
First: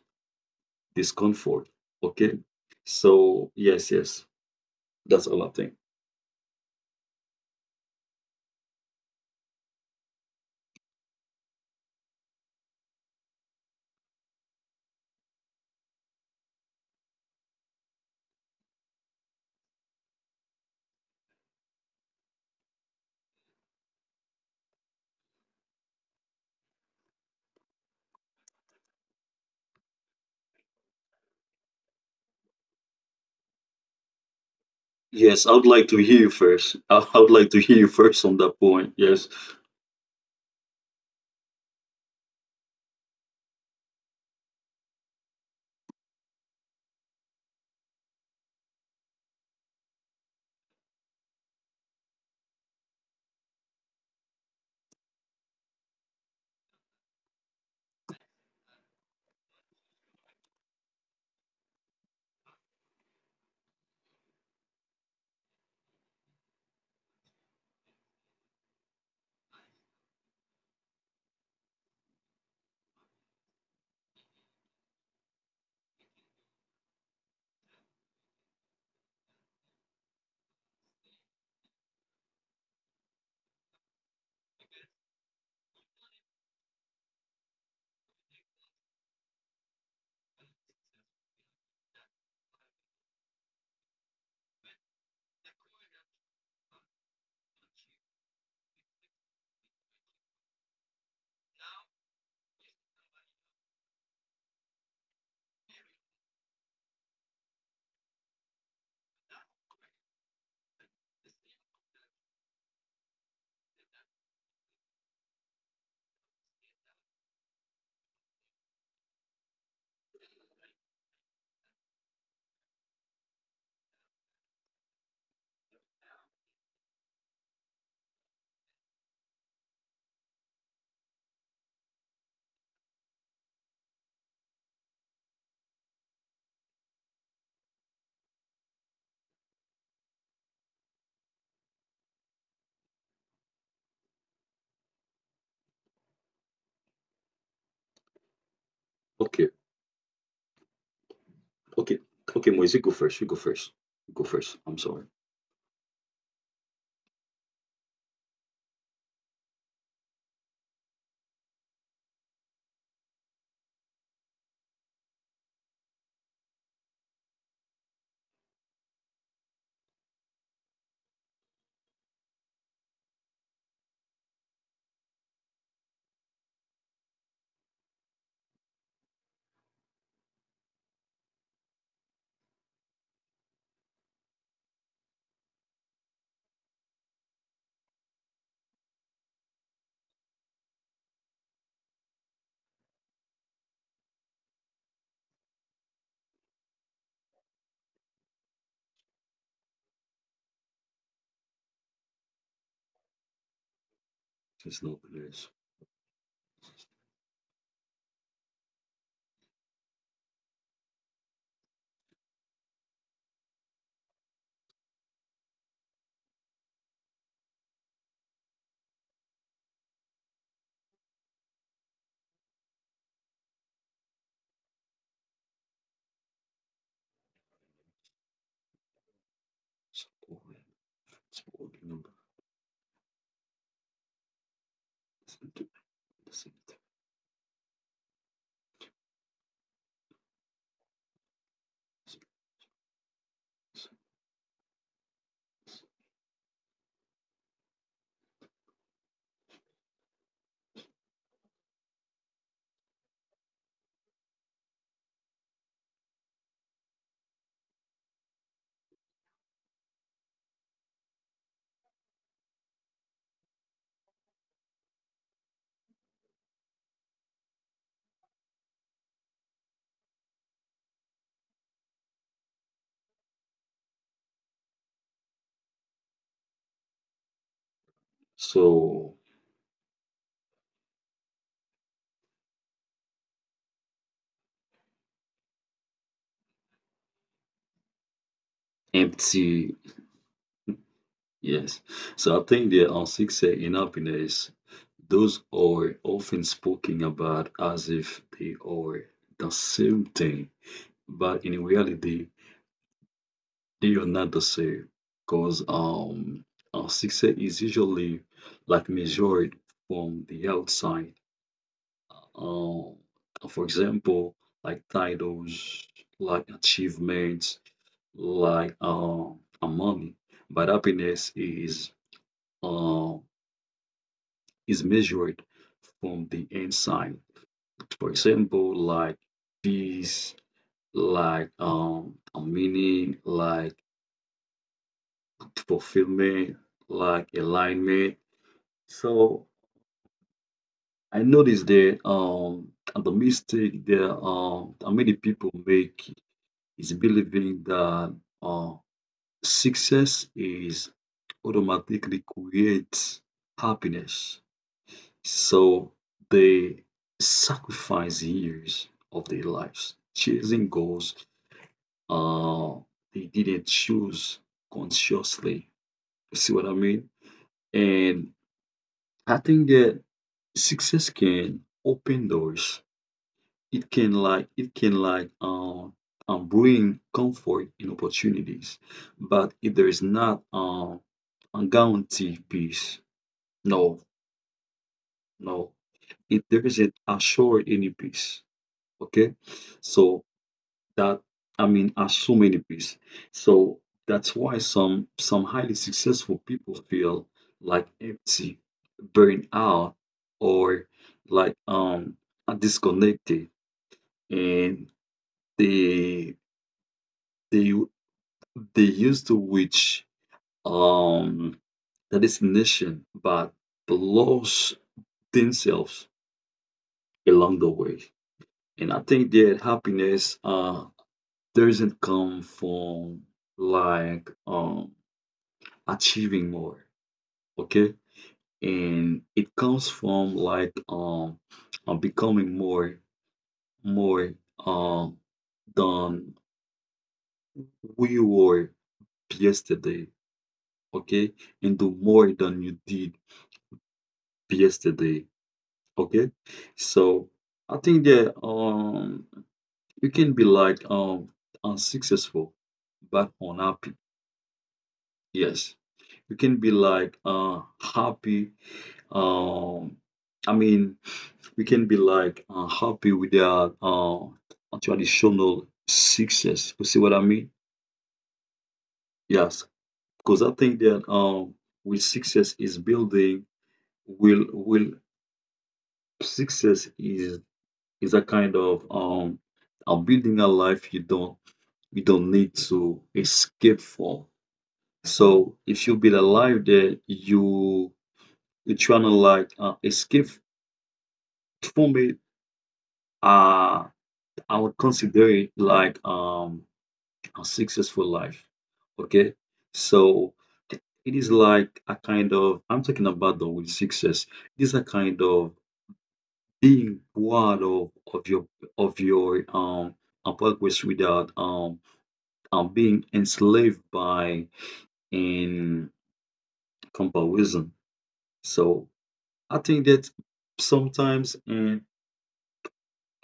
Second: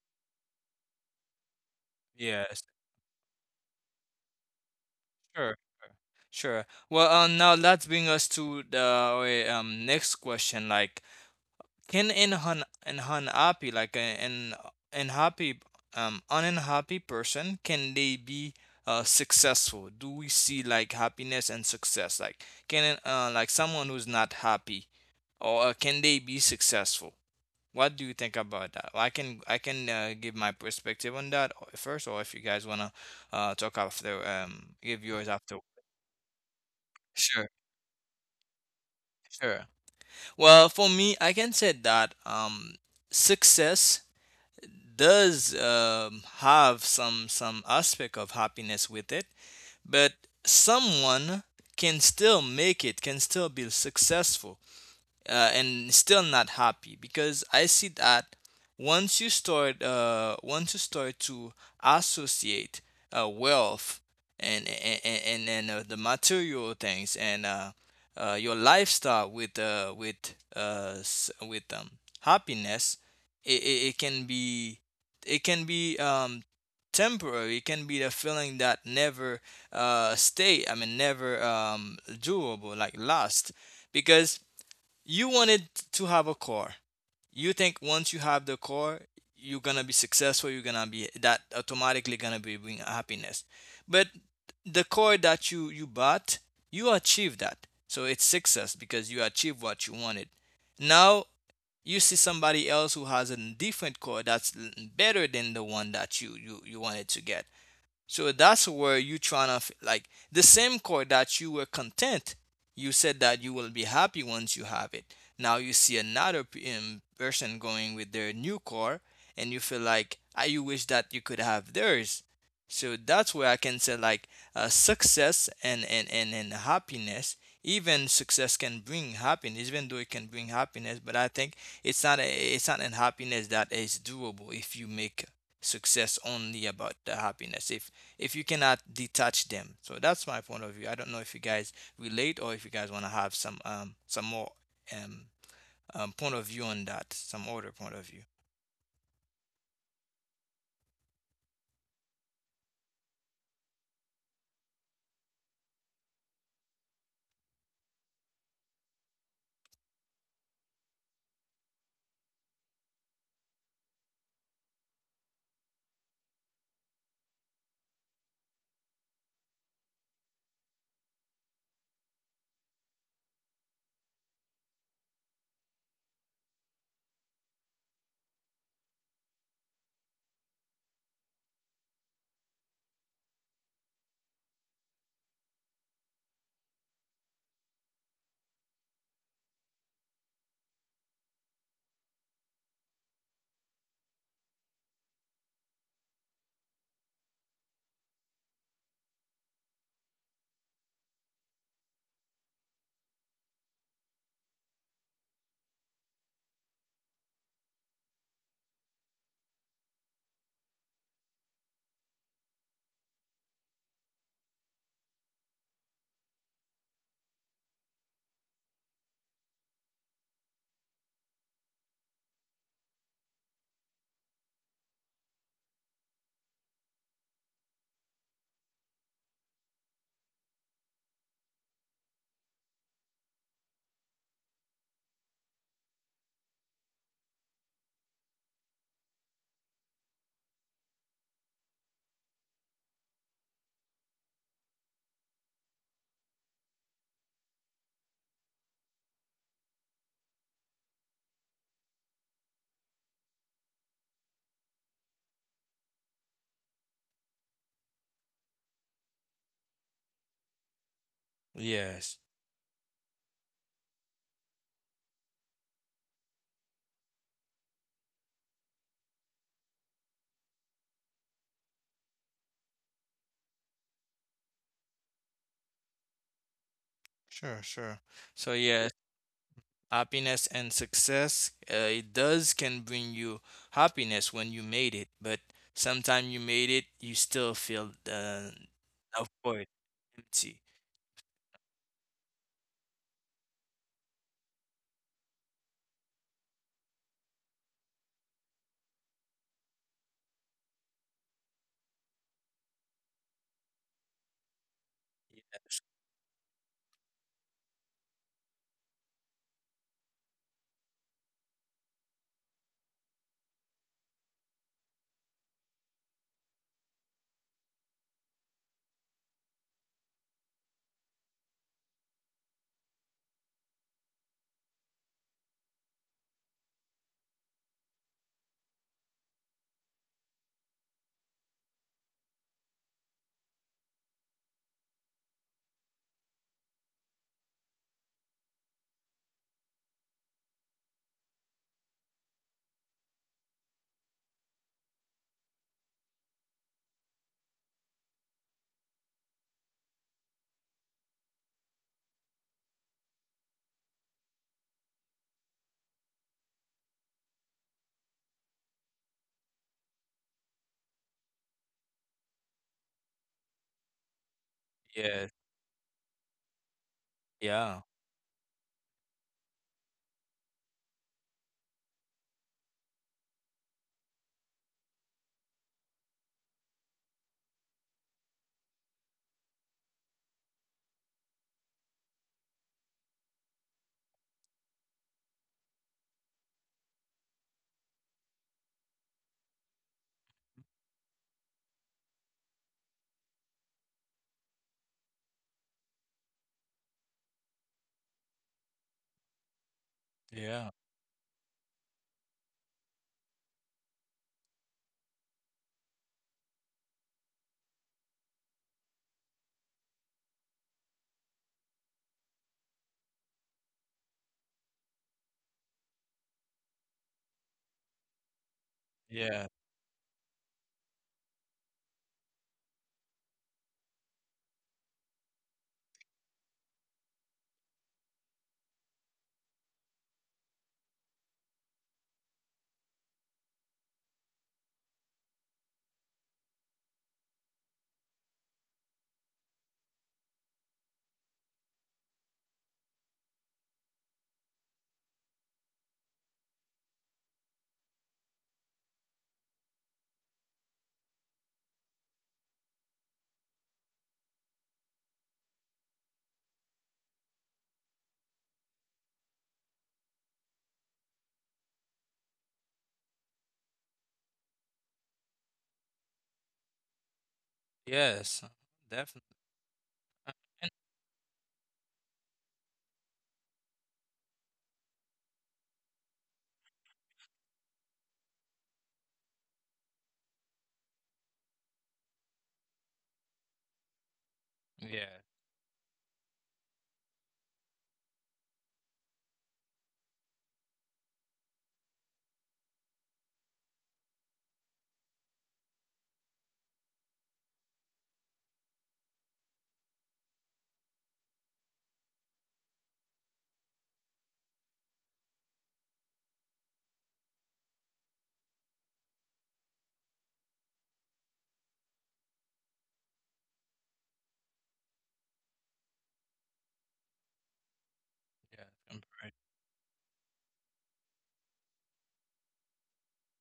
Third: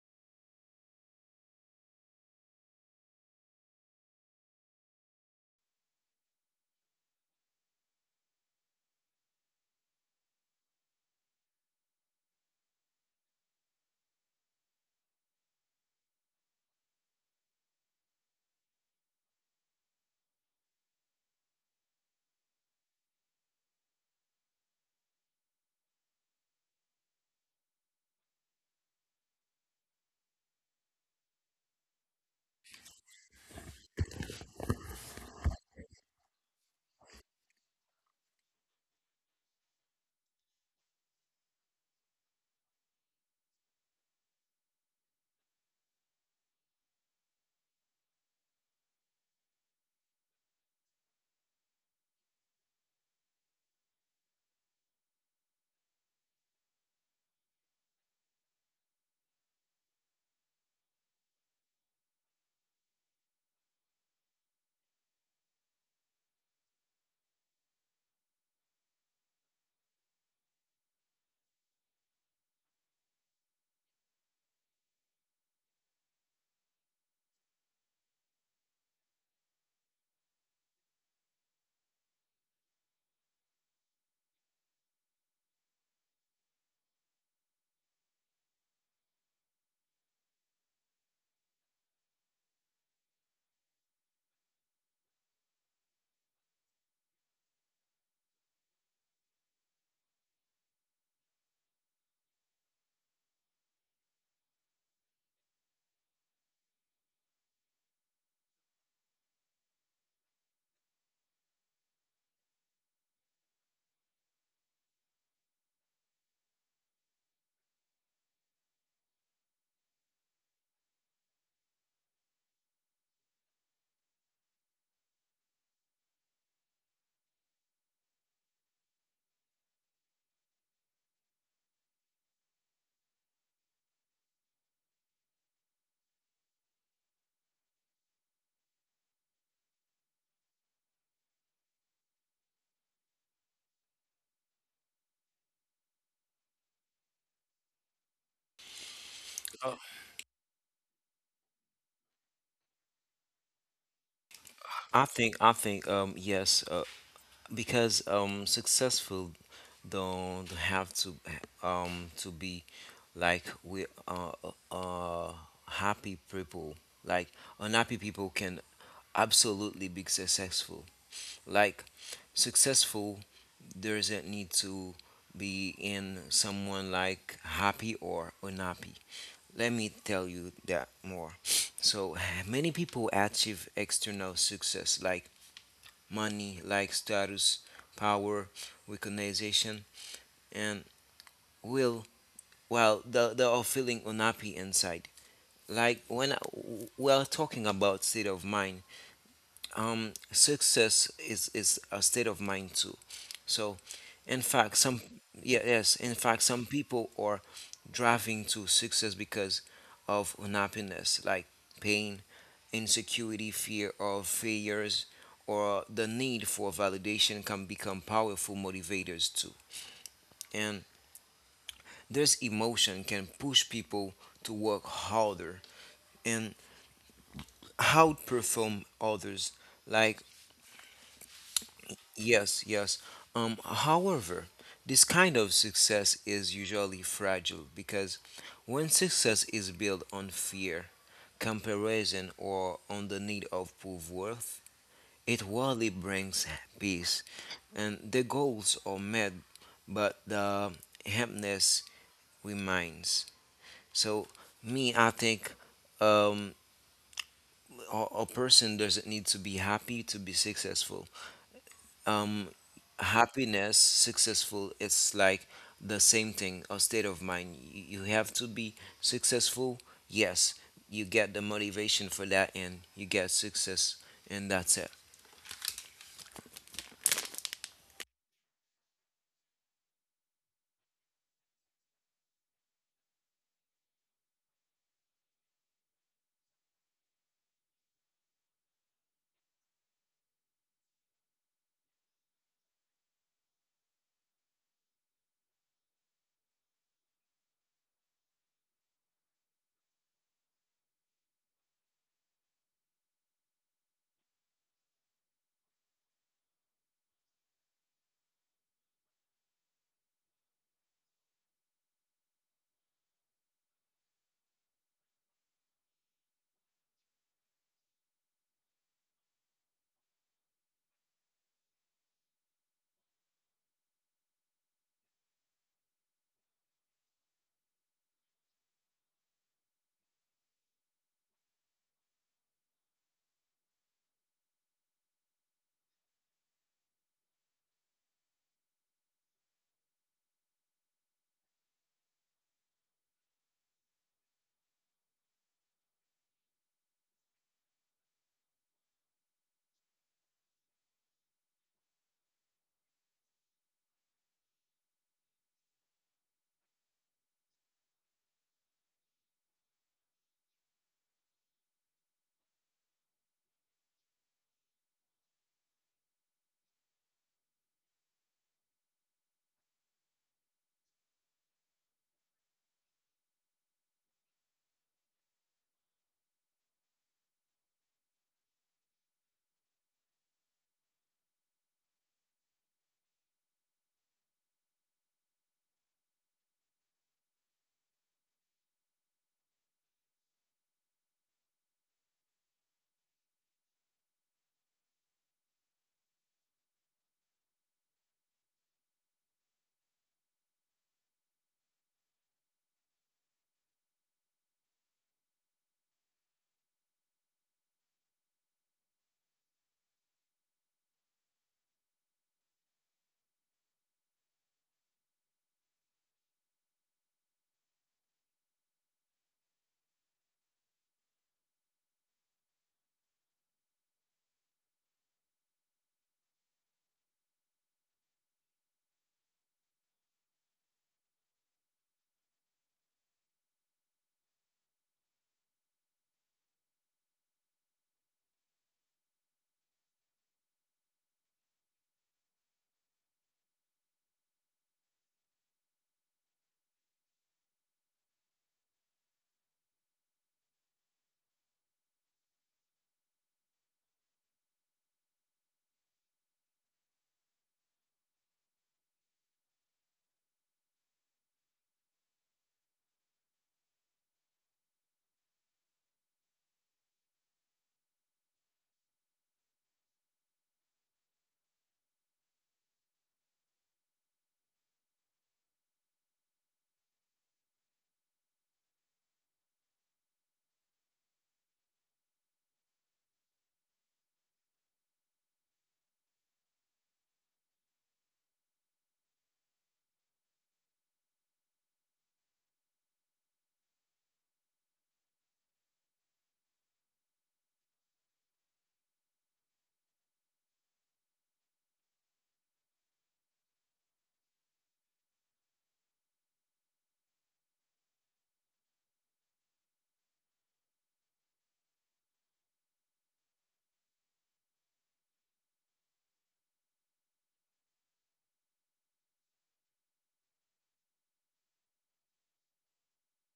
discomfort. Okay, Yes. so yes, yes, that's all I Sure. think. Sure. Well, now let's bring us to the our, next question. Like can an unhappy, like a- an unhappy, unhappy person, can they be successful? Do we see like happiness and success? Like can like someone who's not happy, or can they be successful? What do you think about that? I can give my perspective on that first, or if you guys wanna talk after, give yours Yes, I would after. like to hear you first. I would like to Sure, hear you first on that point. Yes, sure. Well, for me, I can say that success does have some aspect of happiness with it but someone can still make it can still be successful and still not happy because I see that once you start to associate wealth and the material things and your lifestyle with happiness it, it, it can be it can be temporary it can be the feeling that never stay I mean never durable like last because you wanted to have a car you think once you have the car you're gonna be successful you're gonna be that automatically gonna be bring happiness but the car that you bought you achieved that so it's success because you achieved what you wanted now you see somebody else who has a different car that's better than the one that you wanted to get so that's where you trying to like the same chord that you were content. You said that you will be happy once you have it. Now you see another person going with their new core, and you feel like I you wish that you could have theirs. So that's where I can say like success and happiness. Even success can bring happiness, even though it can bring happiness. But I think it's not a, it's not an happiness that is doable if you make success only about the happiness. If you cannot detach them. So that's my point of view. I don't know if you guys relate or if you guys want to have some more um, point of view on that, some other point of view. okay okay okay, Moise, you go first You go first, I'm sorry. I think yes, because successful don't have to be like we are happy people, like unhappy people can absolutely be successful. Like successful doesn't need to be in someone like happy or unhappy. Let me tell you that more. So many people achieve external success like money, like status, power, recognition, and will, while they are feeling unhappy inside. Like when we are talking about state of mind, success is a state of mind too. So, in fact, It's not, some yes. yeah, yes, in fact, some people are driving to success because of unhappiness, like pain, insecurity, fear of failures, or the need for validation can become powerful motivators too. And this emotion can push people to work harder and outperform others, like It's odd number. yes, yes. However, this kind of success is usually fragile because when success is built on fear, comparison, or on the need of proof worth, it rarely brings peace. And the goals are met, but the emptiness remains. So, me, I think um, a person doesn't need to be happy to be successful. Yes, um Happiness successful it's like the same thing or state of mind. You have to be successful, yes, you get the motivation for that and you get success and that's it. sure, sure. So yes, So happiness and success, it does can bring you happiness when you made it, but sometimes you made it, you still feel of empty, void, empty. yes. So I think the unsincere in happiness, those are often spoken about as if they are the same thing, but in reality, they are not the same. Because unsincere is usually like measured from the outside. Um, for example, like titles, like achievements, like a mummy, but happiness uh, is measured from the inside. For example, like peace, like a meaning, like fulfillment, like alignment. So I noticed that the mistake that many people make is believing that uh, success is automatically creates happiness. So they sacrificed years of their lives chasing goals uh, they didn't choose Yes, consciously. You see what I mean? yeah, And I think that success can open doors. It can bring comfort and opportunities, but if there is not a guarantee peace, no, no, it there isn't assured any peace. Okay, so that I mean are so many ways. So that's why some highly successful people feel like empty, burned out, yeah, or like disconnected, and they they they used to reach um the destination, but lost themselves along the way. And I think yeah, that happiness doesn't come from like achieving more. Okay, and it comes from like becoming more, more um than we were yesterday. Okay, and do more than you did yesterday. Okay, so I think that you can be like unsuccessful but unhappy. Yes, you can be like happy. um i mean we can be like happy with their traditional success. You see what I mean? yes, definitely. Yes, because I think that with success is building, will success is a kind of a building a life you don't need to escape from. Yeah. So if you build a life that you're trying to like escape from it, uh, I would consider it like a successful life. Okay, so it is like a kind of, I'm talking about the word success. It is a kind of being proud of your progress without being enslaved by in comparison. Yeah, it's So great. I think that sometimes and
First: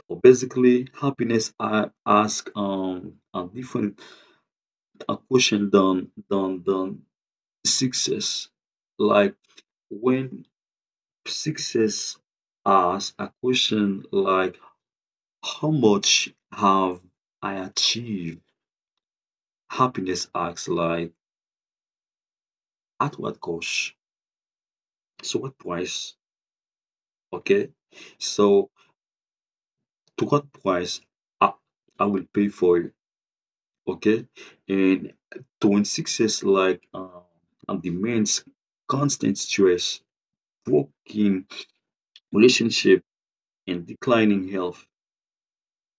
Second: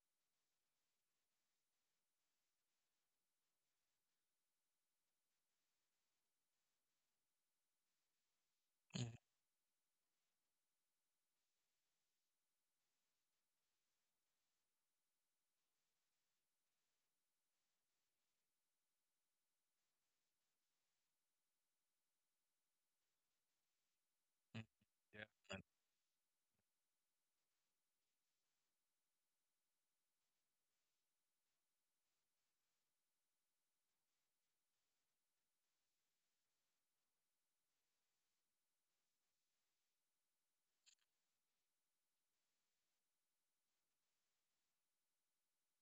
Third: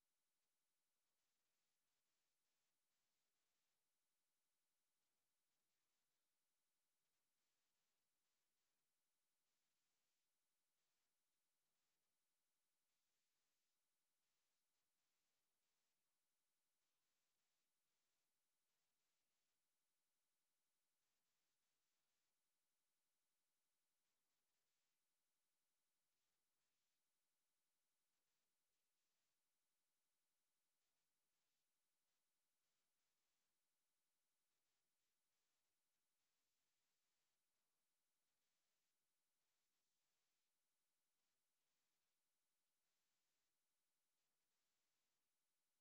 or basically happiness, I ask a different a question than success, Mhm, like, when success asks a question like, how much have I achieved? Happiness asks like, at what cost? mhm. So Yeah, what man, price? Okay. So to what price I, I will pay for it. Okay. And to when success like and demands constant stress, broken relationship and declining health,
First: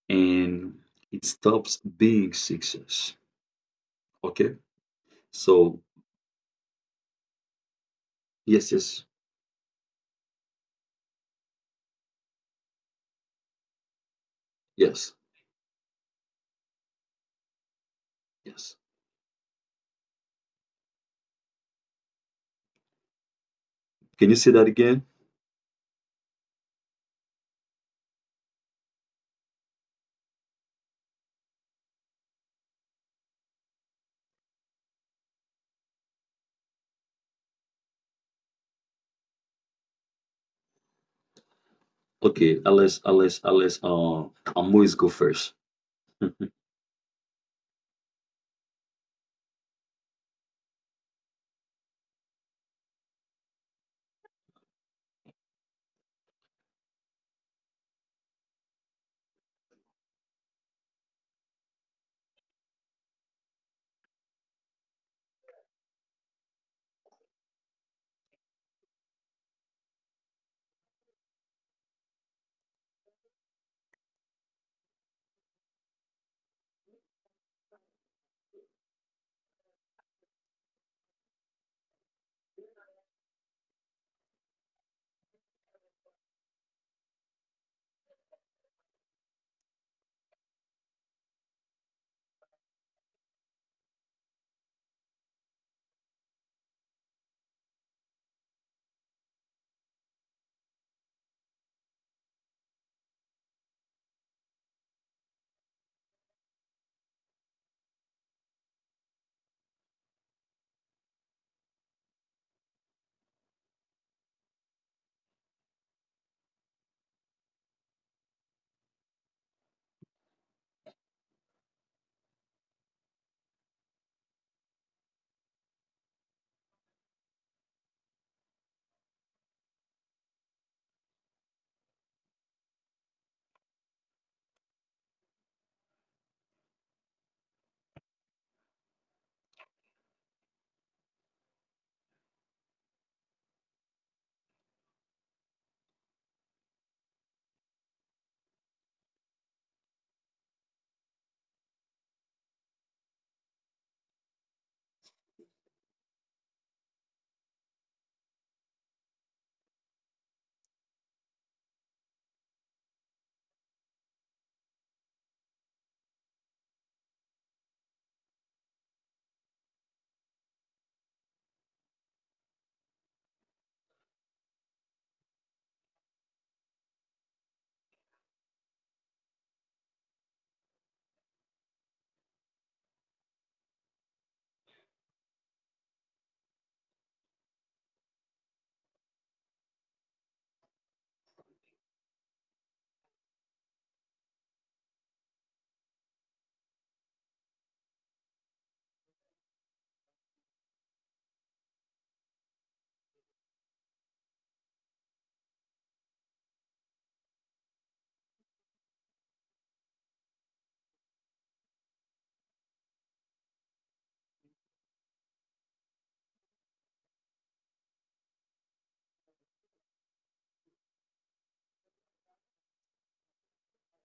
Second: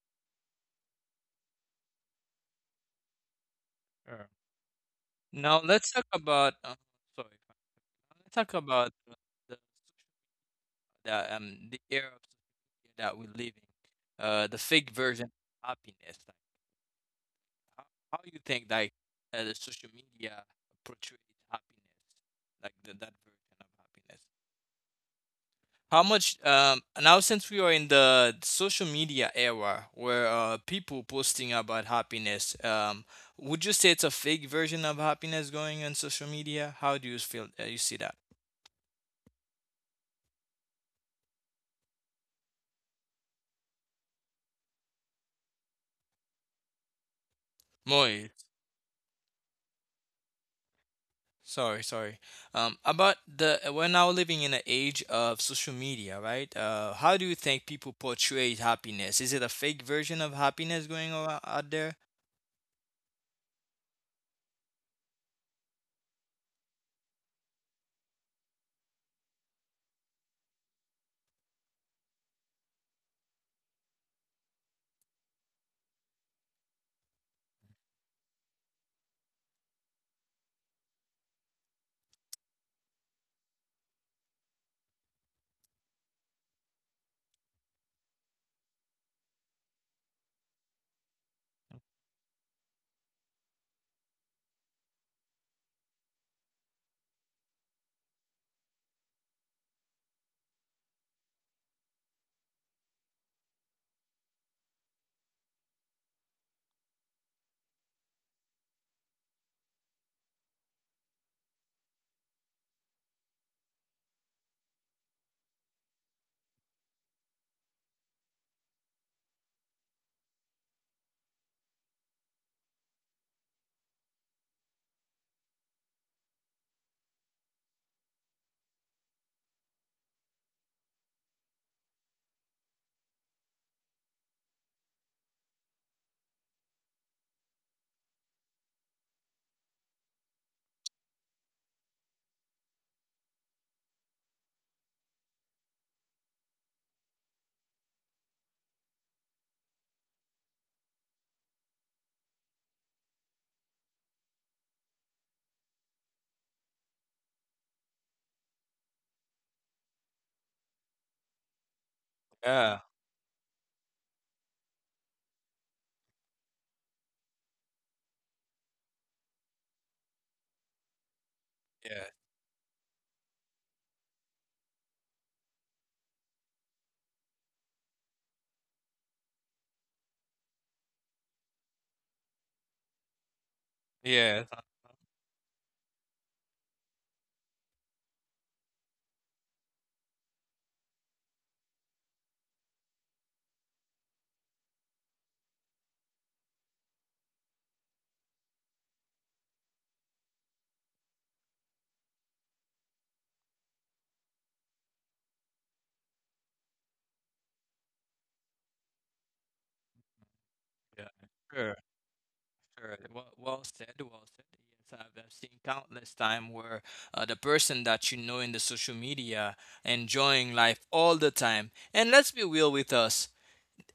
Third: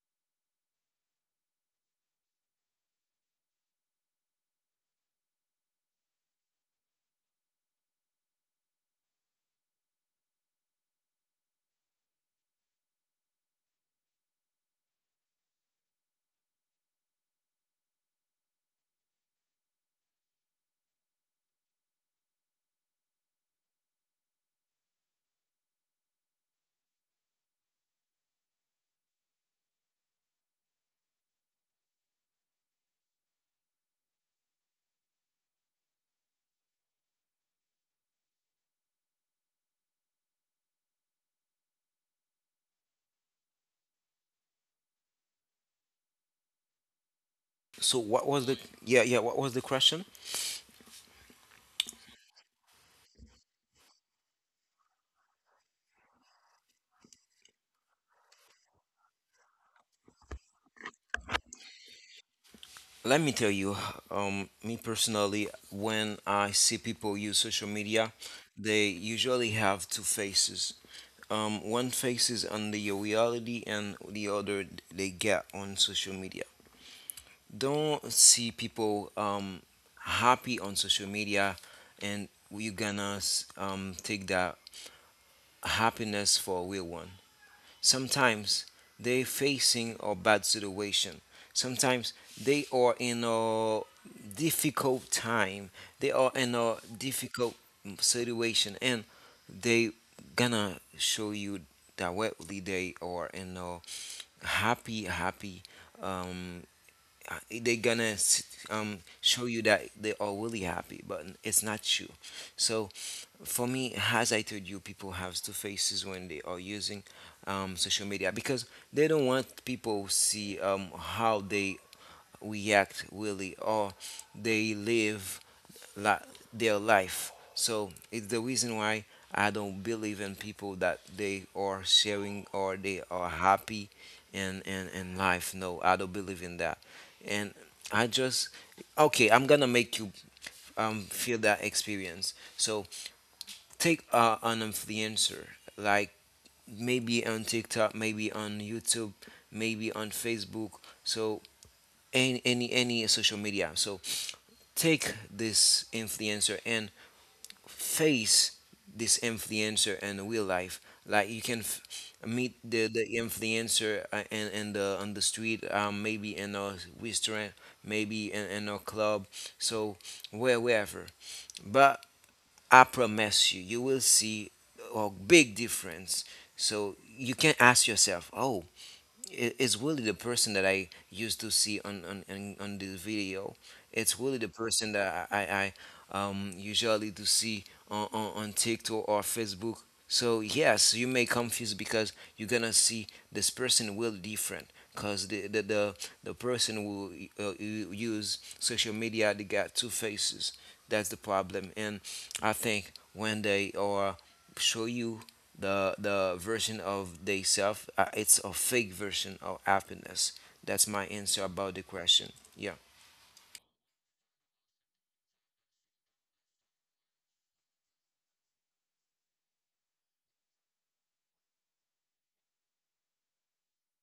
and it stops being success. sure. Okay. Now So let's talk about. Sorry, if I- let's talk yes, about yes, the that the era of social media that we're living. The fake yes, version of happiness. Like, how how you think yes. like the social media portrays happiness, like the, that version of happiness? Can you say that again? How much now since we are in the social media era where people posting about happiness, would you say it's a fake version of happiness going on social media? How do you feel you see that? Okay, Alice, Alice, Alice, Amoy's go first. So what Moist. was the yeah yeah what was the question? Sorry, sorry. About the we're now living in an age of social media, right? How do you think people portray happiness? Is it a fake version of happiness going on out there? Let me tell you, me personally, when I see people use social media they usually have two faces. One faces on the reality and the other they get on social media. Don't see people happy on social media and you are gonna take that happiness for a real one. Sometimes they're facing a bad situation, sometimes they are in a difficult time, they are in a difficult situation and they gonna show you directly they are in a happy happy um they're gonna show you that they are really happy, but it's not true. So, for me, as I told you, people have two faces when they are using social media because they don't want people see how they react really or they live la- their life. So it's the reason why I don't believe in people that they are sharing or they are happy in life. No, I don't believe in that. And I just, okay, I'm gonna make you feel that experience. So take an influencer, like maybe on TikTok, maybe on YouTube, maybe on Facebook. So any social media. So take this influencer and face this influencer in real life. Like you can meet Yeah, the influencer in the on the street, maybe in a restaurant, maybe in a club, so where wherever. But yeah, I promise you, you will see a big difference. So you can ask yourself, oh is really the person that I used to see on the video. It's really the yeah, It's person that I usually to see on TikTok or Facebook. So yes, you may confuse because you're gonna see this person will different because the the person will use social media. They got two faces. That's the problem, and I think when they are show you the version of they self it's a fake version of happiness. That's my yeah. answer about the Sure, question. Yeah. sure. Well, well said, well said. Yes, I've seen countless time where the person that you know in the social media enjoying life all the time. And let's be real with us.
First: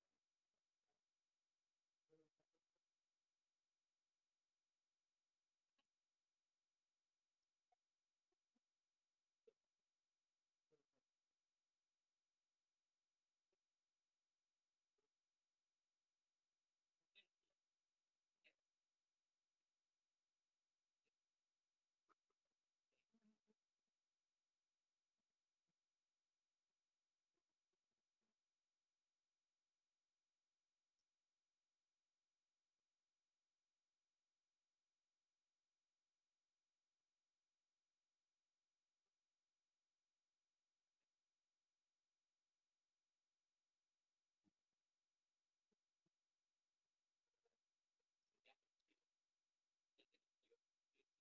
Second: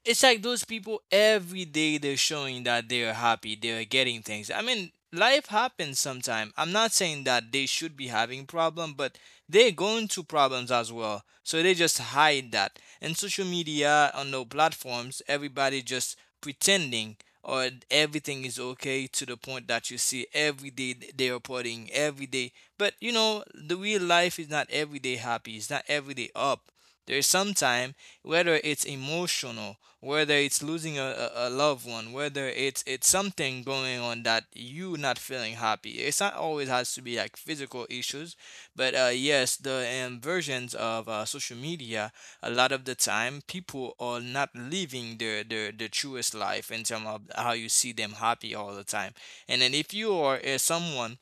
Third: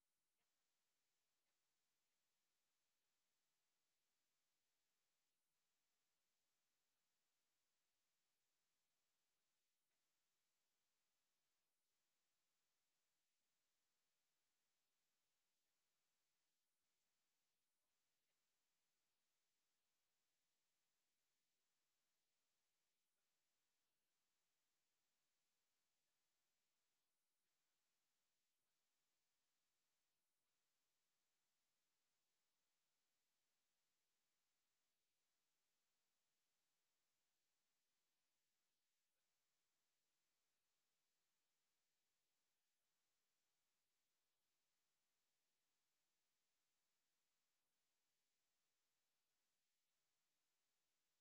It's like those people every day they're showing that they're happy, they're getting things. I mean, life happens sometimes. I'm not saying that they should be having problem, but they're going to problems as well. So they just hide that. And social media on the platforms, everybody just pretending or everything is okay to the point that you see every day they are partying every day. But you know, the real life is not every day happy. It's not every day up. There's some time whether it's emotional, whether it's losing a loved one, whether it's something going on that you not feeling happy. It's not always has to be like physical issues, but yes, the versions of social media, a lot of the time, people are not living their truest life in terms of how you see them happy all the time. And then if you are someone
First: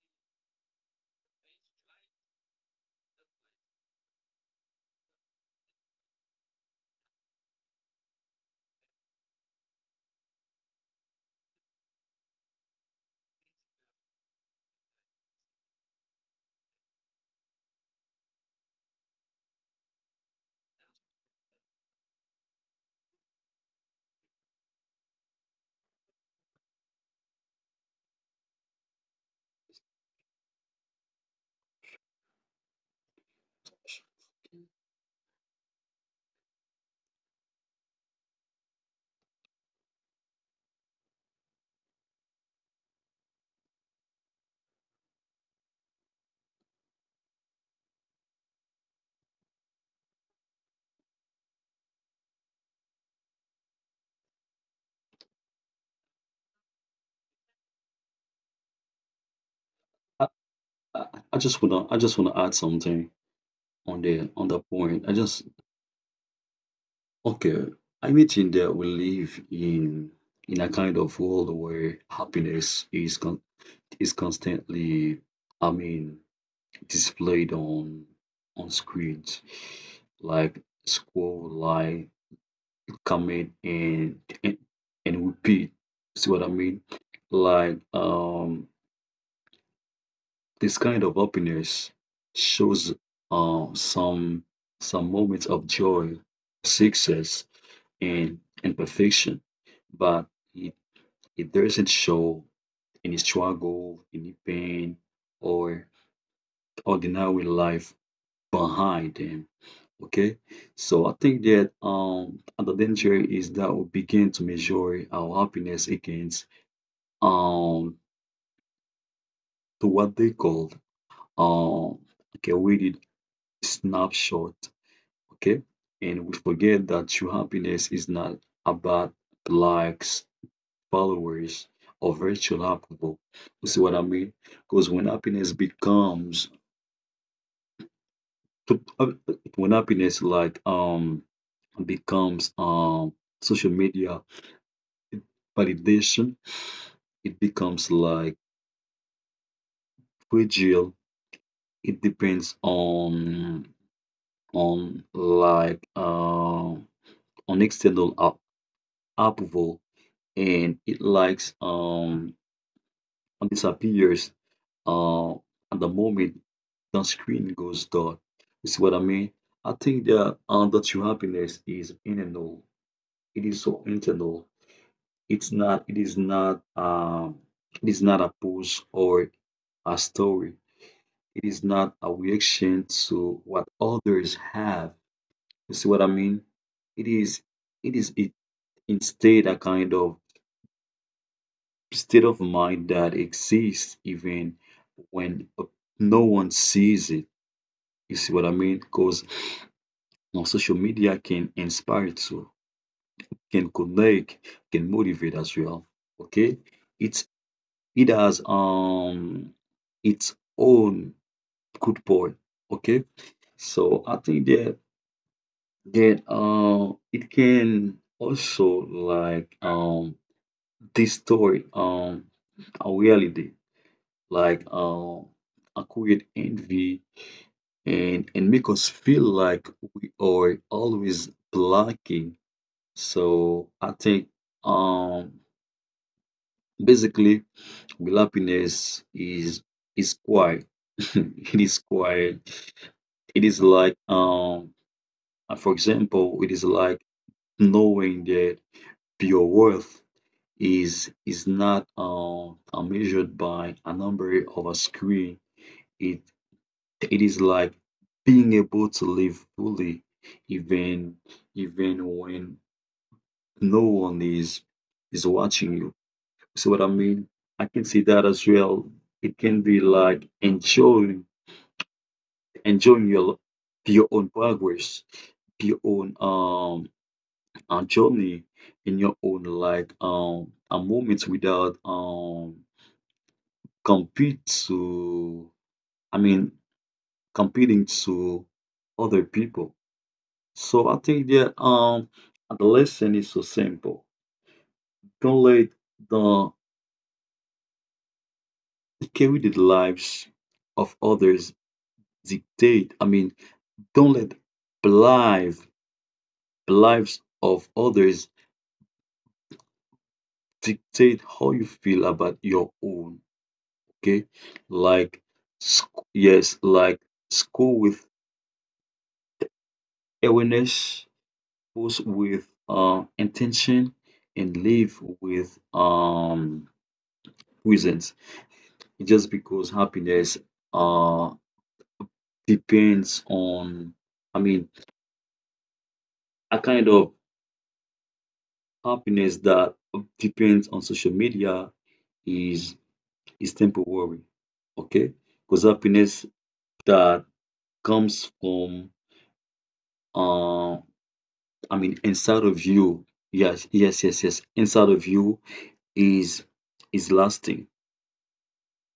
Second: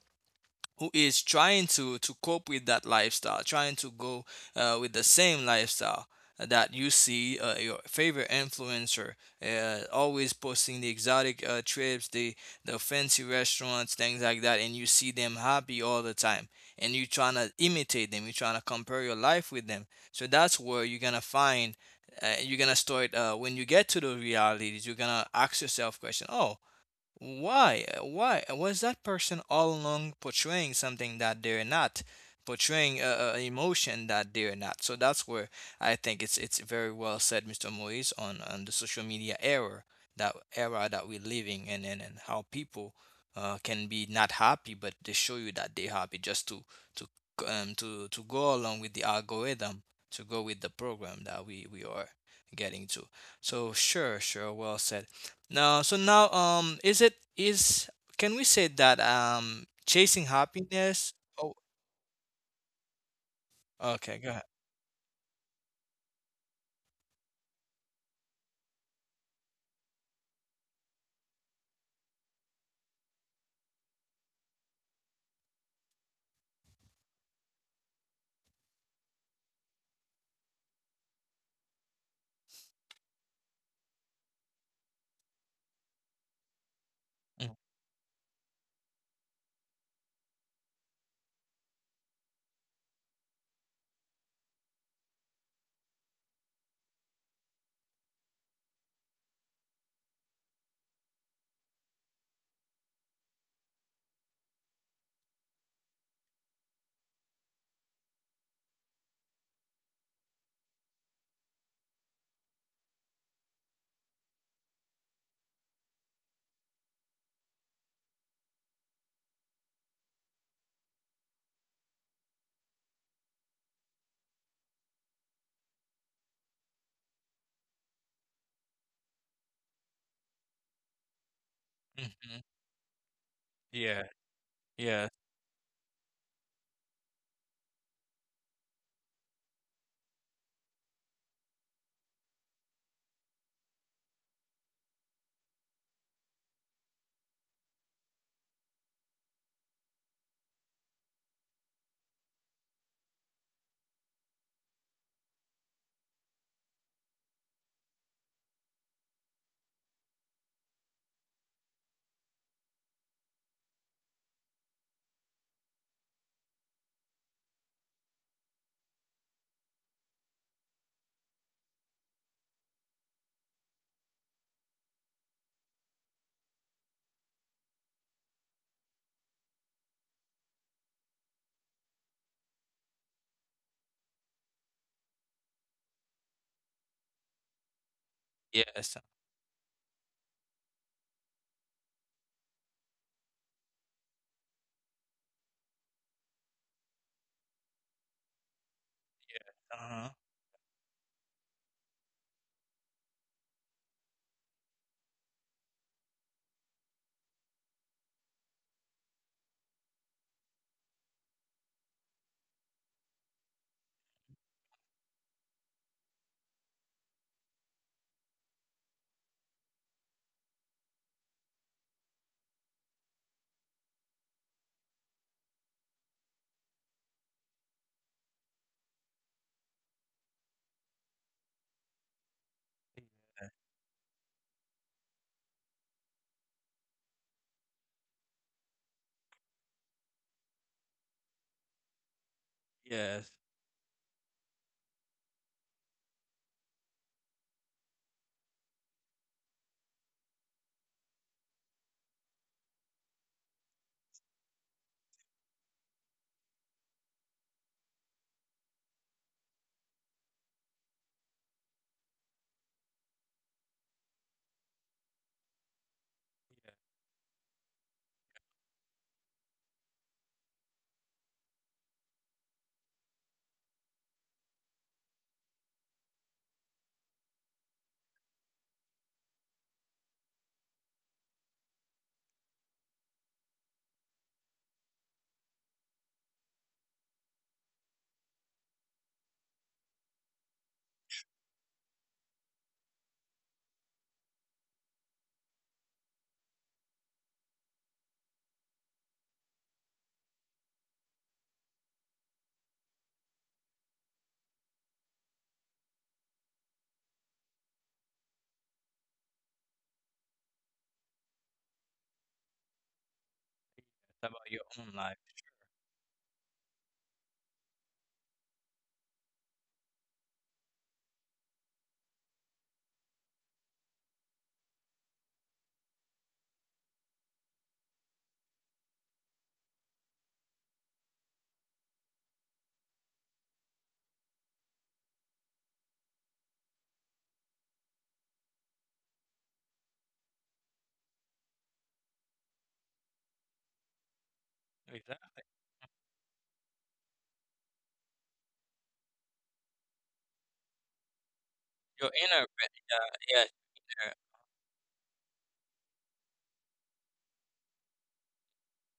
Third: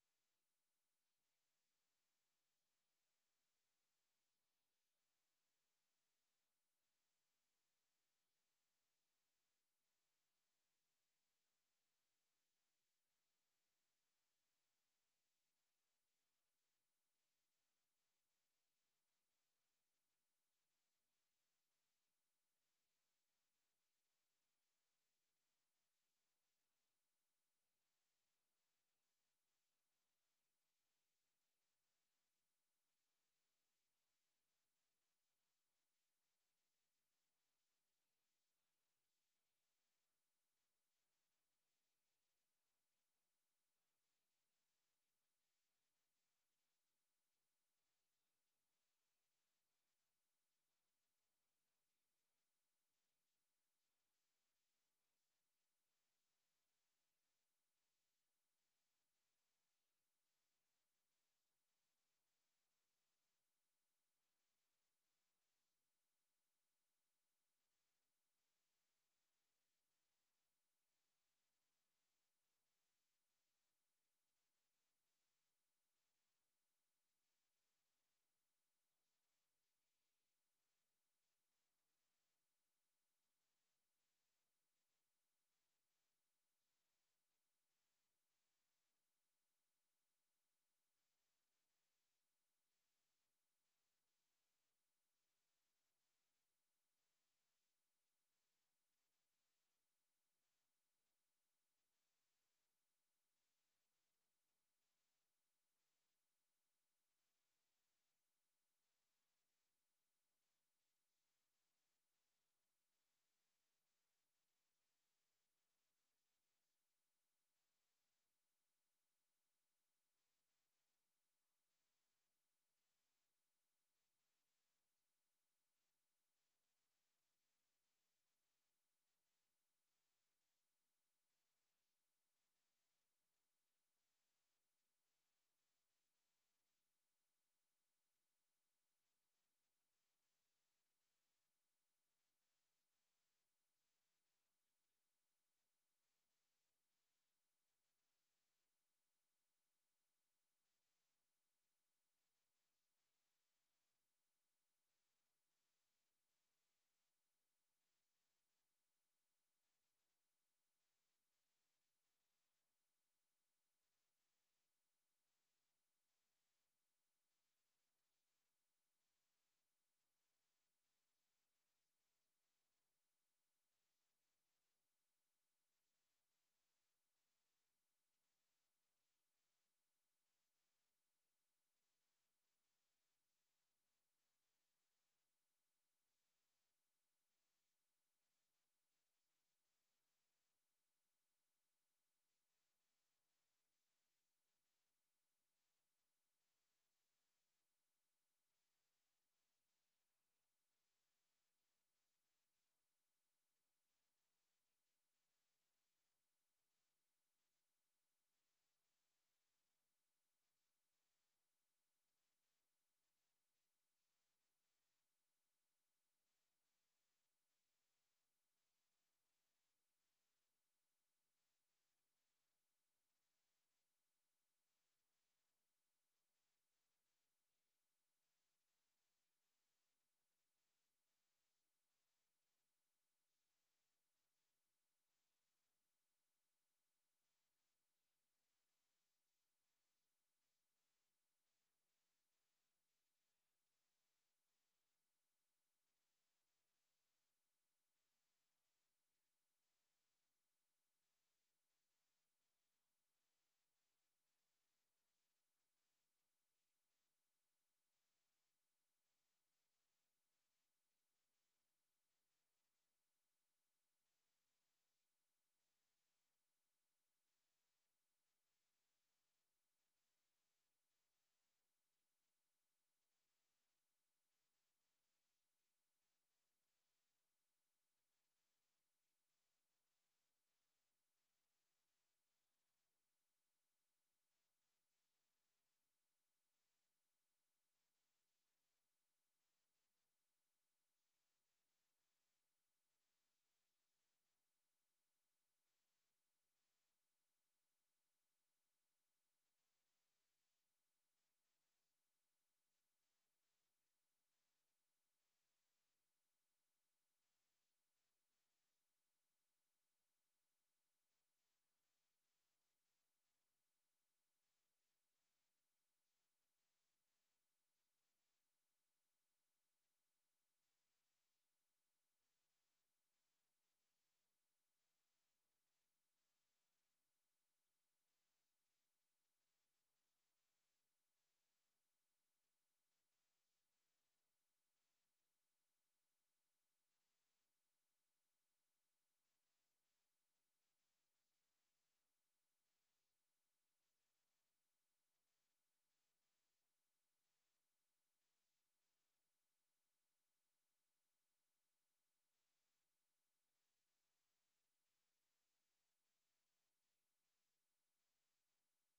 who is trying to cope with that lifestyle, trying to go with the same lifestyle that you see your favorite influencer always posting the exotic trips, the fancy restaurants, things like that, and you see them happy all the time, and you trying to imitate them, you trying to compare your life with them. So that's where you're gonna find. You're gonna start when you get to the realities. You're gonna ask yourself question. Oh, why? Why was that person all along portraying something that they're not, portraying a emotion that they're not? So that's where I think it's very well said, Mr. Moise, on the social media era that we're living in, and how people can be not happy, but they show you that they're happy just to to to go along with the algorithm, to go with the program that we are getting to. So sure, sure, well said. No, so now, is it is can we say that chasing I, I, happiness? I Oh, just wanna I just wanna add something on okay, the go ahead. on that point. I just okay. I imagine that we live in a kind of world where happiness is constantly, I mean, displayed on screens, like school life, come in and repeat. See what I mean? Mm-hmm. Like um this kind of happiness shows um some some moments of joy, success and perfection, but it, it doesn't show any struggle, any pain or ordinary life behind them. Okay? So I think that the danger is that we begin to measure our happiness against um to what they called, um okay, we did, snapshot, okay, and we forget that true happiness is not about likes, followers or Mm-hmm. virtual approval. You see what I Yeah, mean? Because when yeah, happiness becomes uh, when happiness becomes social media validation, it becomes like fragile. It depends on on like um on external approval, and it likes and disappears at the moment the screen goes dark. You see what I mean? I think that the true happiness is internal. It is so internal. It is not it is not a post or a story. It is not a reaction to what others have. You see what I mean? It is it is yes, instead a kind of state of mind that exists even when no one sees it. You see what I mean? Because yeah, uh-huh. social media can inspire too, can connect, can motivate as well. Okay, it's, it has its own good point. Okay, so I think that it can also distort our reality, like um, acquired envy, and make us feel like we are always blocking. So I think um basically real happiness is quiet. It is quiet. Yes, It is like For example, it is like knowing that your worth is not measured by a number of a screen. It It is like being able to live fully even even when no one is watching you. See what I mean? I can see that as well. It can be like enjoying your own progress, your own journey in your own a moment without compete to I mean competing to other people. So I think that the lesson is so simple. Don't let the carried lives of others dictate. I mean, don't let live lives of others dictate how you feel about your own. it's Okay, about your own life. like sc- yes, like school with awareness, post with intention, and live with reasons. Just because happiness uh depends on, I mean, a kind of happiness that depends on social media is is temporary. Okay? Exactly. Because happiness that comes from uh I mean Your inner, inside of yeah, you. yes, Yes, yes, inner yes, yes. Inside of you is is lasting.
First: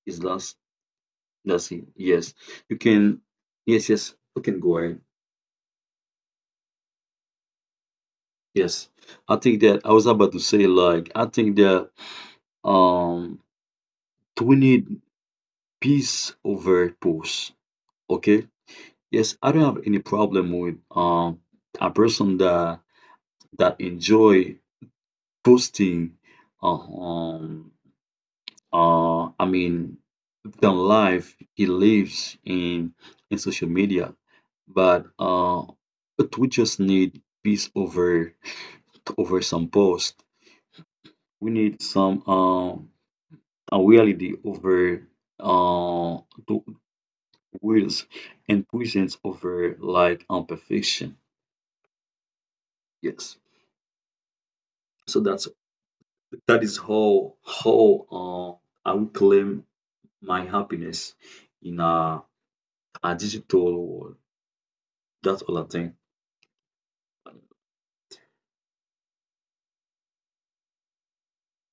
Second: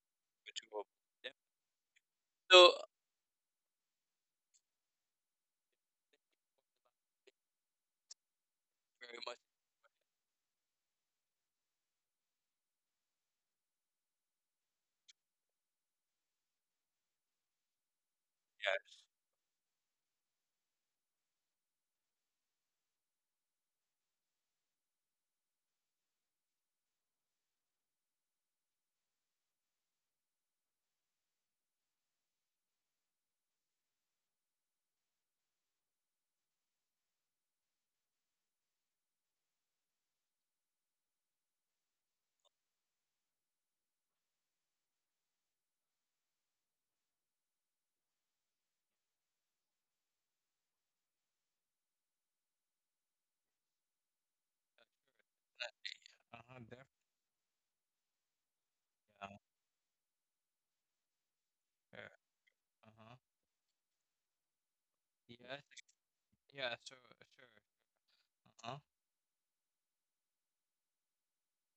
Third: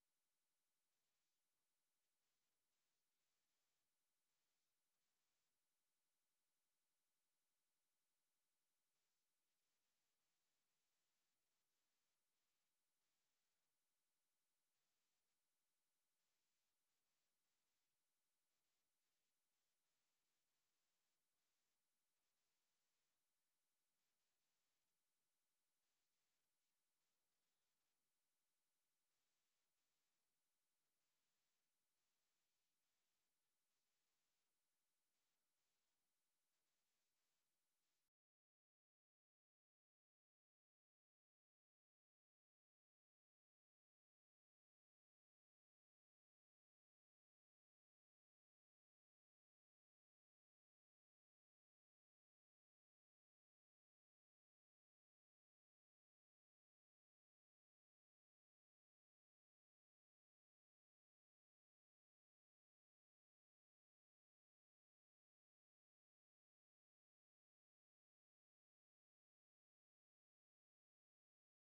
Is last ritual. Yeah. Lasting. Yes. So You can, yes, yes, you can go ahead. Yes, very much, I think that I was about to say, like, I think that um we need peace over push. Okay. yeah. Yes, I don't have any problem with a person that that enjoy posting uh, um I mean the life he lives in social media, but uh but we just need peace over over some post. We need some reality over uh, the wills, and presence over like imperfection. Yes. So Uh-huh, that is definitely. How I will Yeah. claim my happiness in Yeah, uh-huh. a digital world. That's all Yes, I think. yeah, sure, sure. Uh-huh.